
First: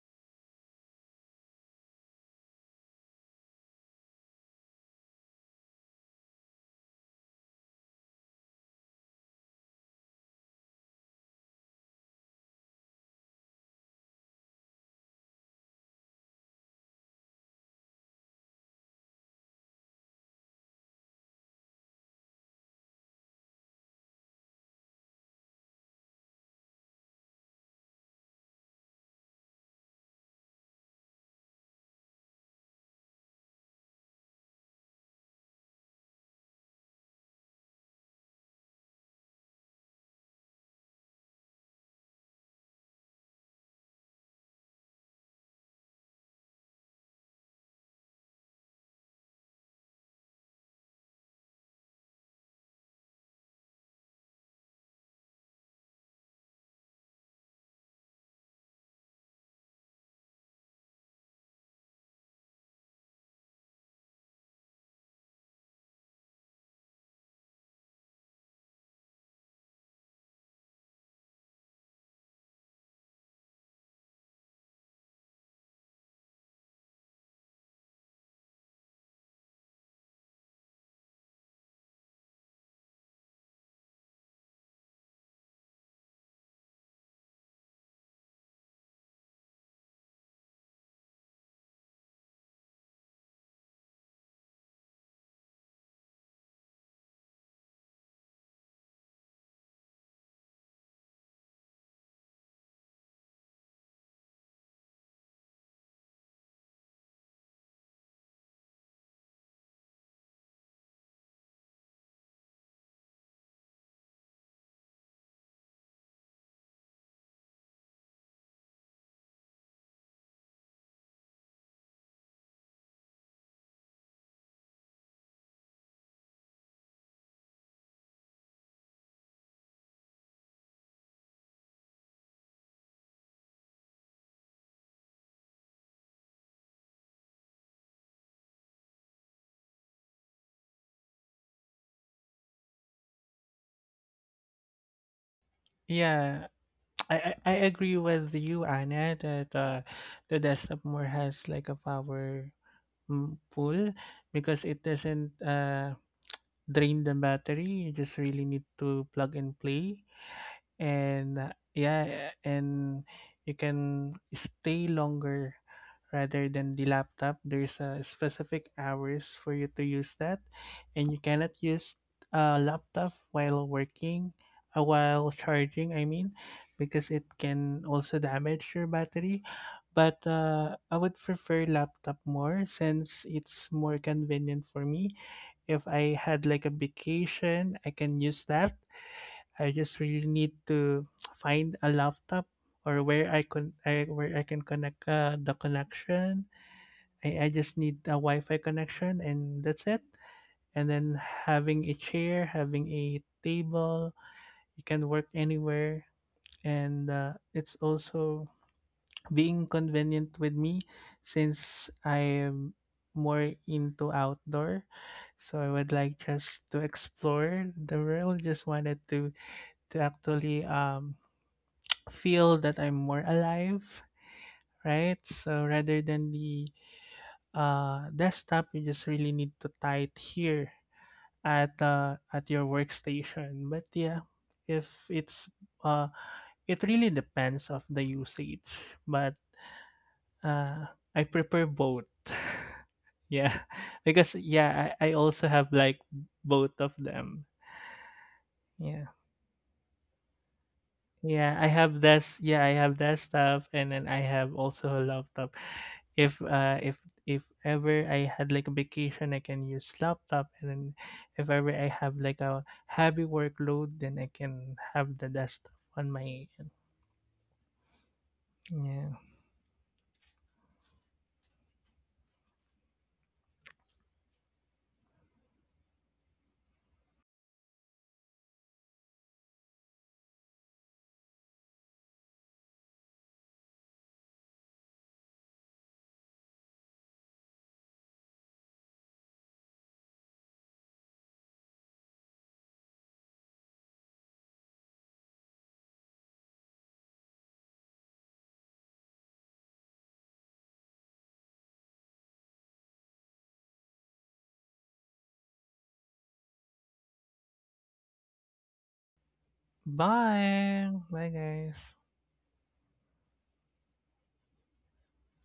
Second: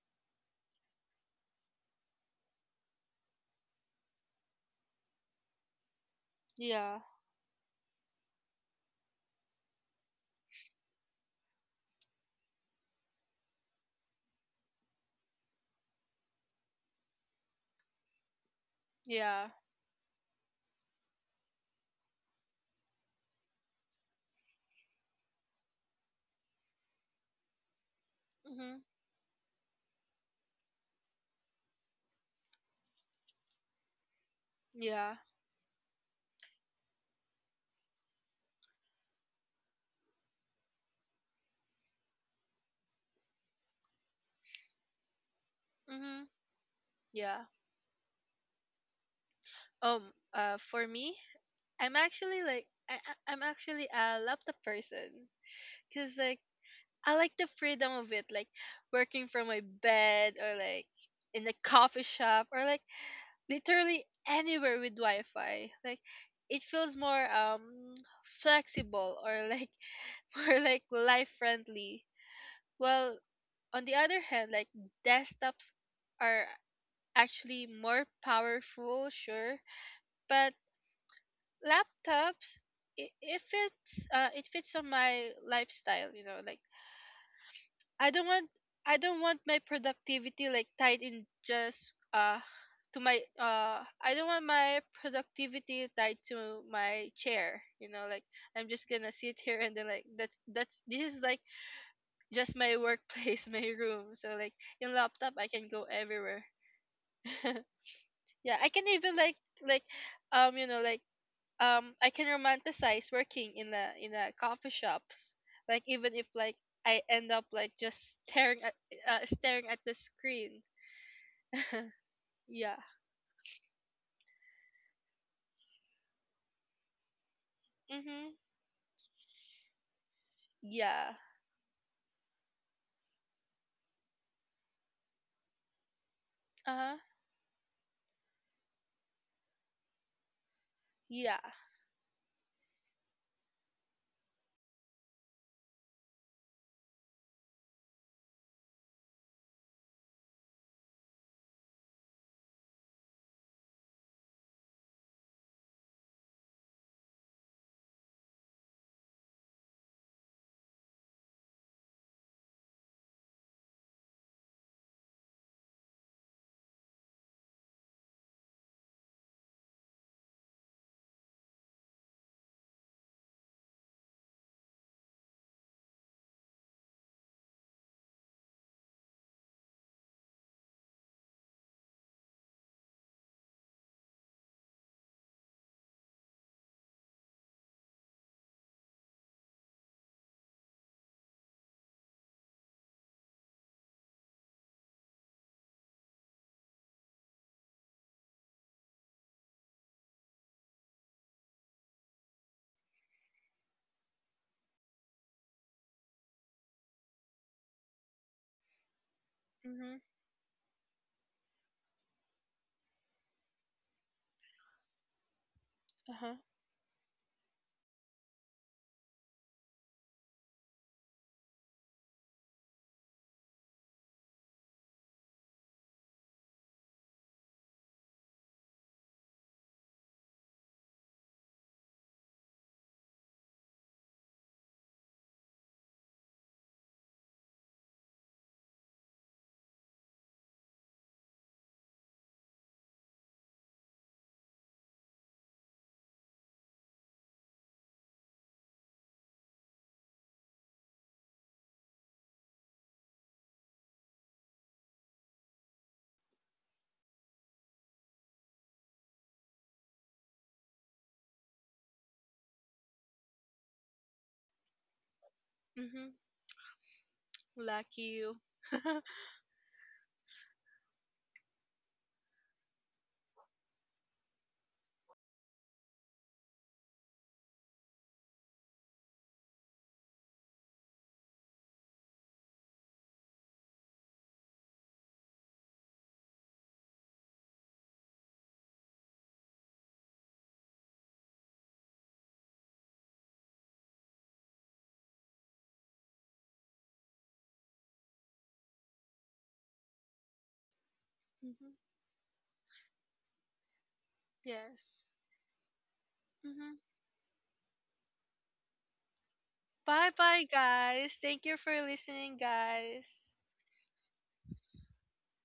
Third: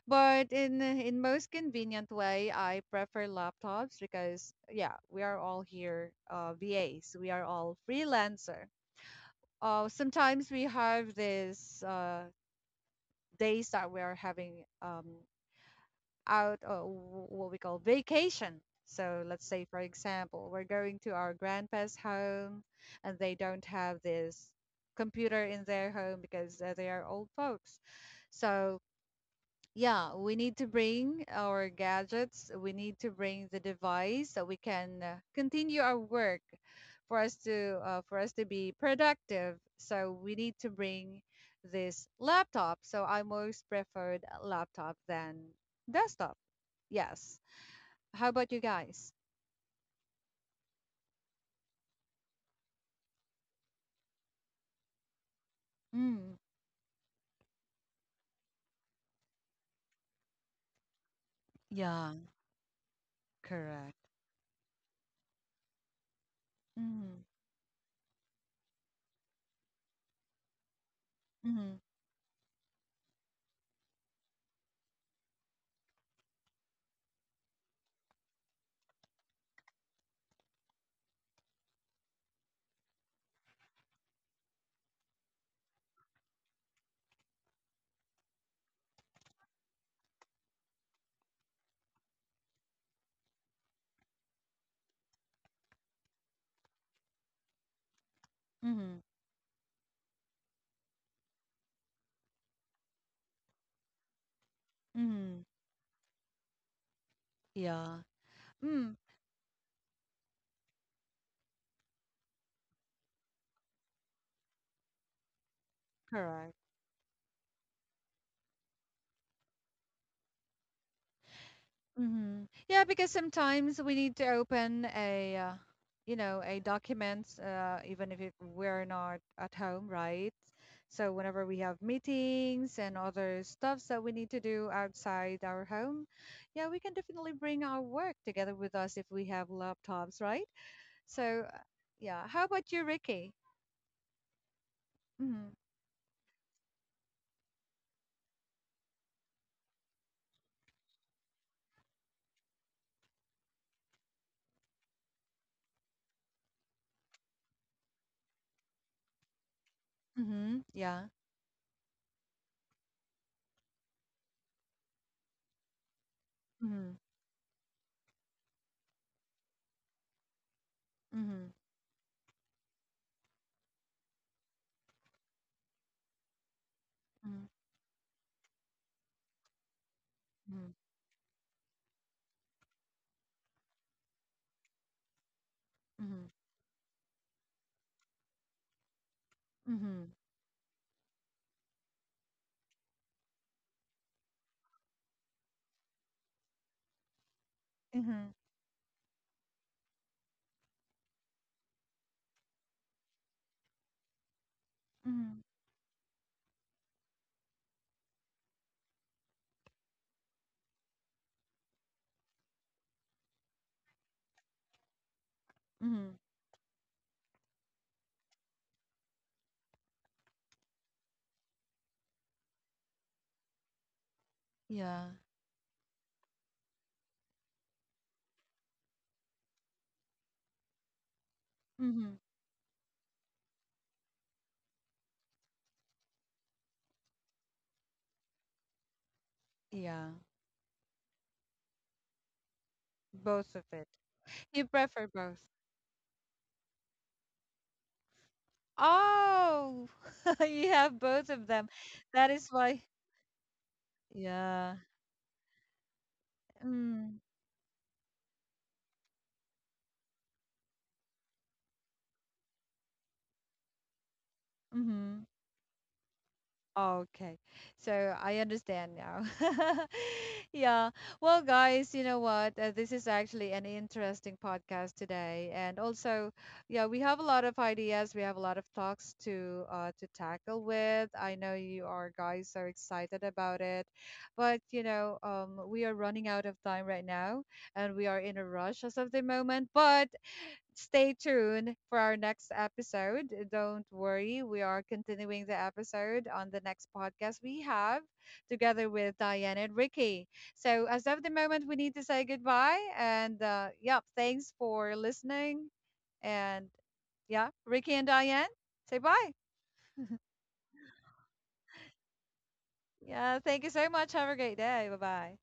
But in most convenient way I prefer laptops because yeah we are all here Yeah. vas we are all freelancer. Sometimes we have this days that we are having um, out what we call vacation. So let's Yeah. say, for example, we're going to our grandpa's home and they don't have this computer in their home because they are old folks. So Mhm. yeah, we need to bring our gadgets. We need to bring the device so we can Yeah. continue our work for us to be productive. So we need to bring this laptop. So I most preferred a laptop than Mhm. desktop. Yes. Yeah. How about you guys? Um, for me, I'm actually a laptop person, because Mm. like I like the freedom of it, like working from my bed or like in a coffee Yeah, shop or like correct. literally anywhere with Wi-Fi. Like it feels Mm. more, flexible, or like <laughs> more like life Mm. friendly. Well, on the other hand, like desktops are actually more powerful, sure, but laptops, if it fits on my lifestyle, you know, like i don't want I don't want my productivity like tied in, just to my I don't want my productivity tied to my chair, you know, like I'm just Mm. gonna sit here, and then like that's this is like just my workplace, <laughs> my room. So like in laptop Mm. I can go everywhere. <laughs> Yeah. Yeah, I can Mm. even like, um you know like I can romanticize working in a coffee shops, like even if Correct. like I end up like just staring at, staring at the screen. Mhm. Yeah. Yeah, because sometimes we need to open a, you know, a documents, even if it, Mhm. we're not at home, right? So Yeah. whenever we have meetings and other stuffs that we need to do outside our home, yeah, we can Uh-huh. definitely bring our work together with us if we have laptops, right? Yeah. So, yeah. How about you, Ricky? Mhm. Yeah, I agree with you, Anna, that the desktop more has like a pool, because it doesn't drain the battery. You just really need to plug and play, Mhm. Yeah. and yeah, and you can stay longer rather than the Mhm. laptop. There's a specific hours for you to use that, and you cannot Mhm. use a laptop while working, while charging, I mean, because it can also damage your battery. But Mhm. I would prefer laptop more, since it's more convenient for me. If I Mhm. had like a vacation, I can use that. I just Mhm. really need to find a laptop, or where I can, where I can connect the connection. I just need Mhm. a Mhm. Wi-Fi connection and that's it. And then having a chair, having a table, you can work Mhm. anywhere. And it's also being Mhm. convenient with me since I am more into outdoor. So I would like Mhm. Uh-huh. just to explore the world. Just wanted to actually feel that I'm more alive, Yeah. right? So rather than the desktop, you just really need to tie it here Mm-hmm. at your workstation. But yeah, if it's, uh, it really depends of the usage. But Yeah, uh, I prefer both. <laughs> both Yeah, of it. because You yeah, prefer I both. also have like both of them. Yeah. Oh, <laughs> you have both of Yeah, I them. have That desk. is Yeah, I why. have that stuff, and then I have Yeah. also a laptop. If uh, if Mm, if ever I had like a vacation, I can use laptop, and then if ever I have like a heavy workload, then I can have mm-hmm. the desktop on Mhm. my end. Oh, okay, Lucky so you. I <laughs> understand Yeah. now. <laughs> Yeah. Well, guys, you know what? This is actually an interesting podcast today, and also, yeah, we have a lot of ideas. We have a lot of talks to tackle with. I know you are guys so excited about it, but you know, we are running out of time right now, and we are in a rush as of the moment. But stay tuned for our next episode. Don't worry, we are continuing the episode on the next podcast we have together with Diane and Ricky. So, as of the moment, Mhm. we need to say goodbye. And yep, thanks for Yes. listening. And Mhm. yeah, Ricky and Diane, say bye. Bye bye Bye. guys, Bye, thank you for guys. listening guys. Yeah, thank you so much. Have a great day. Bye bye.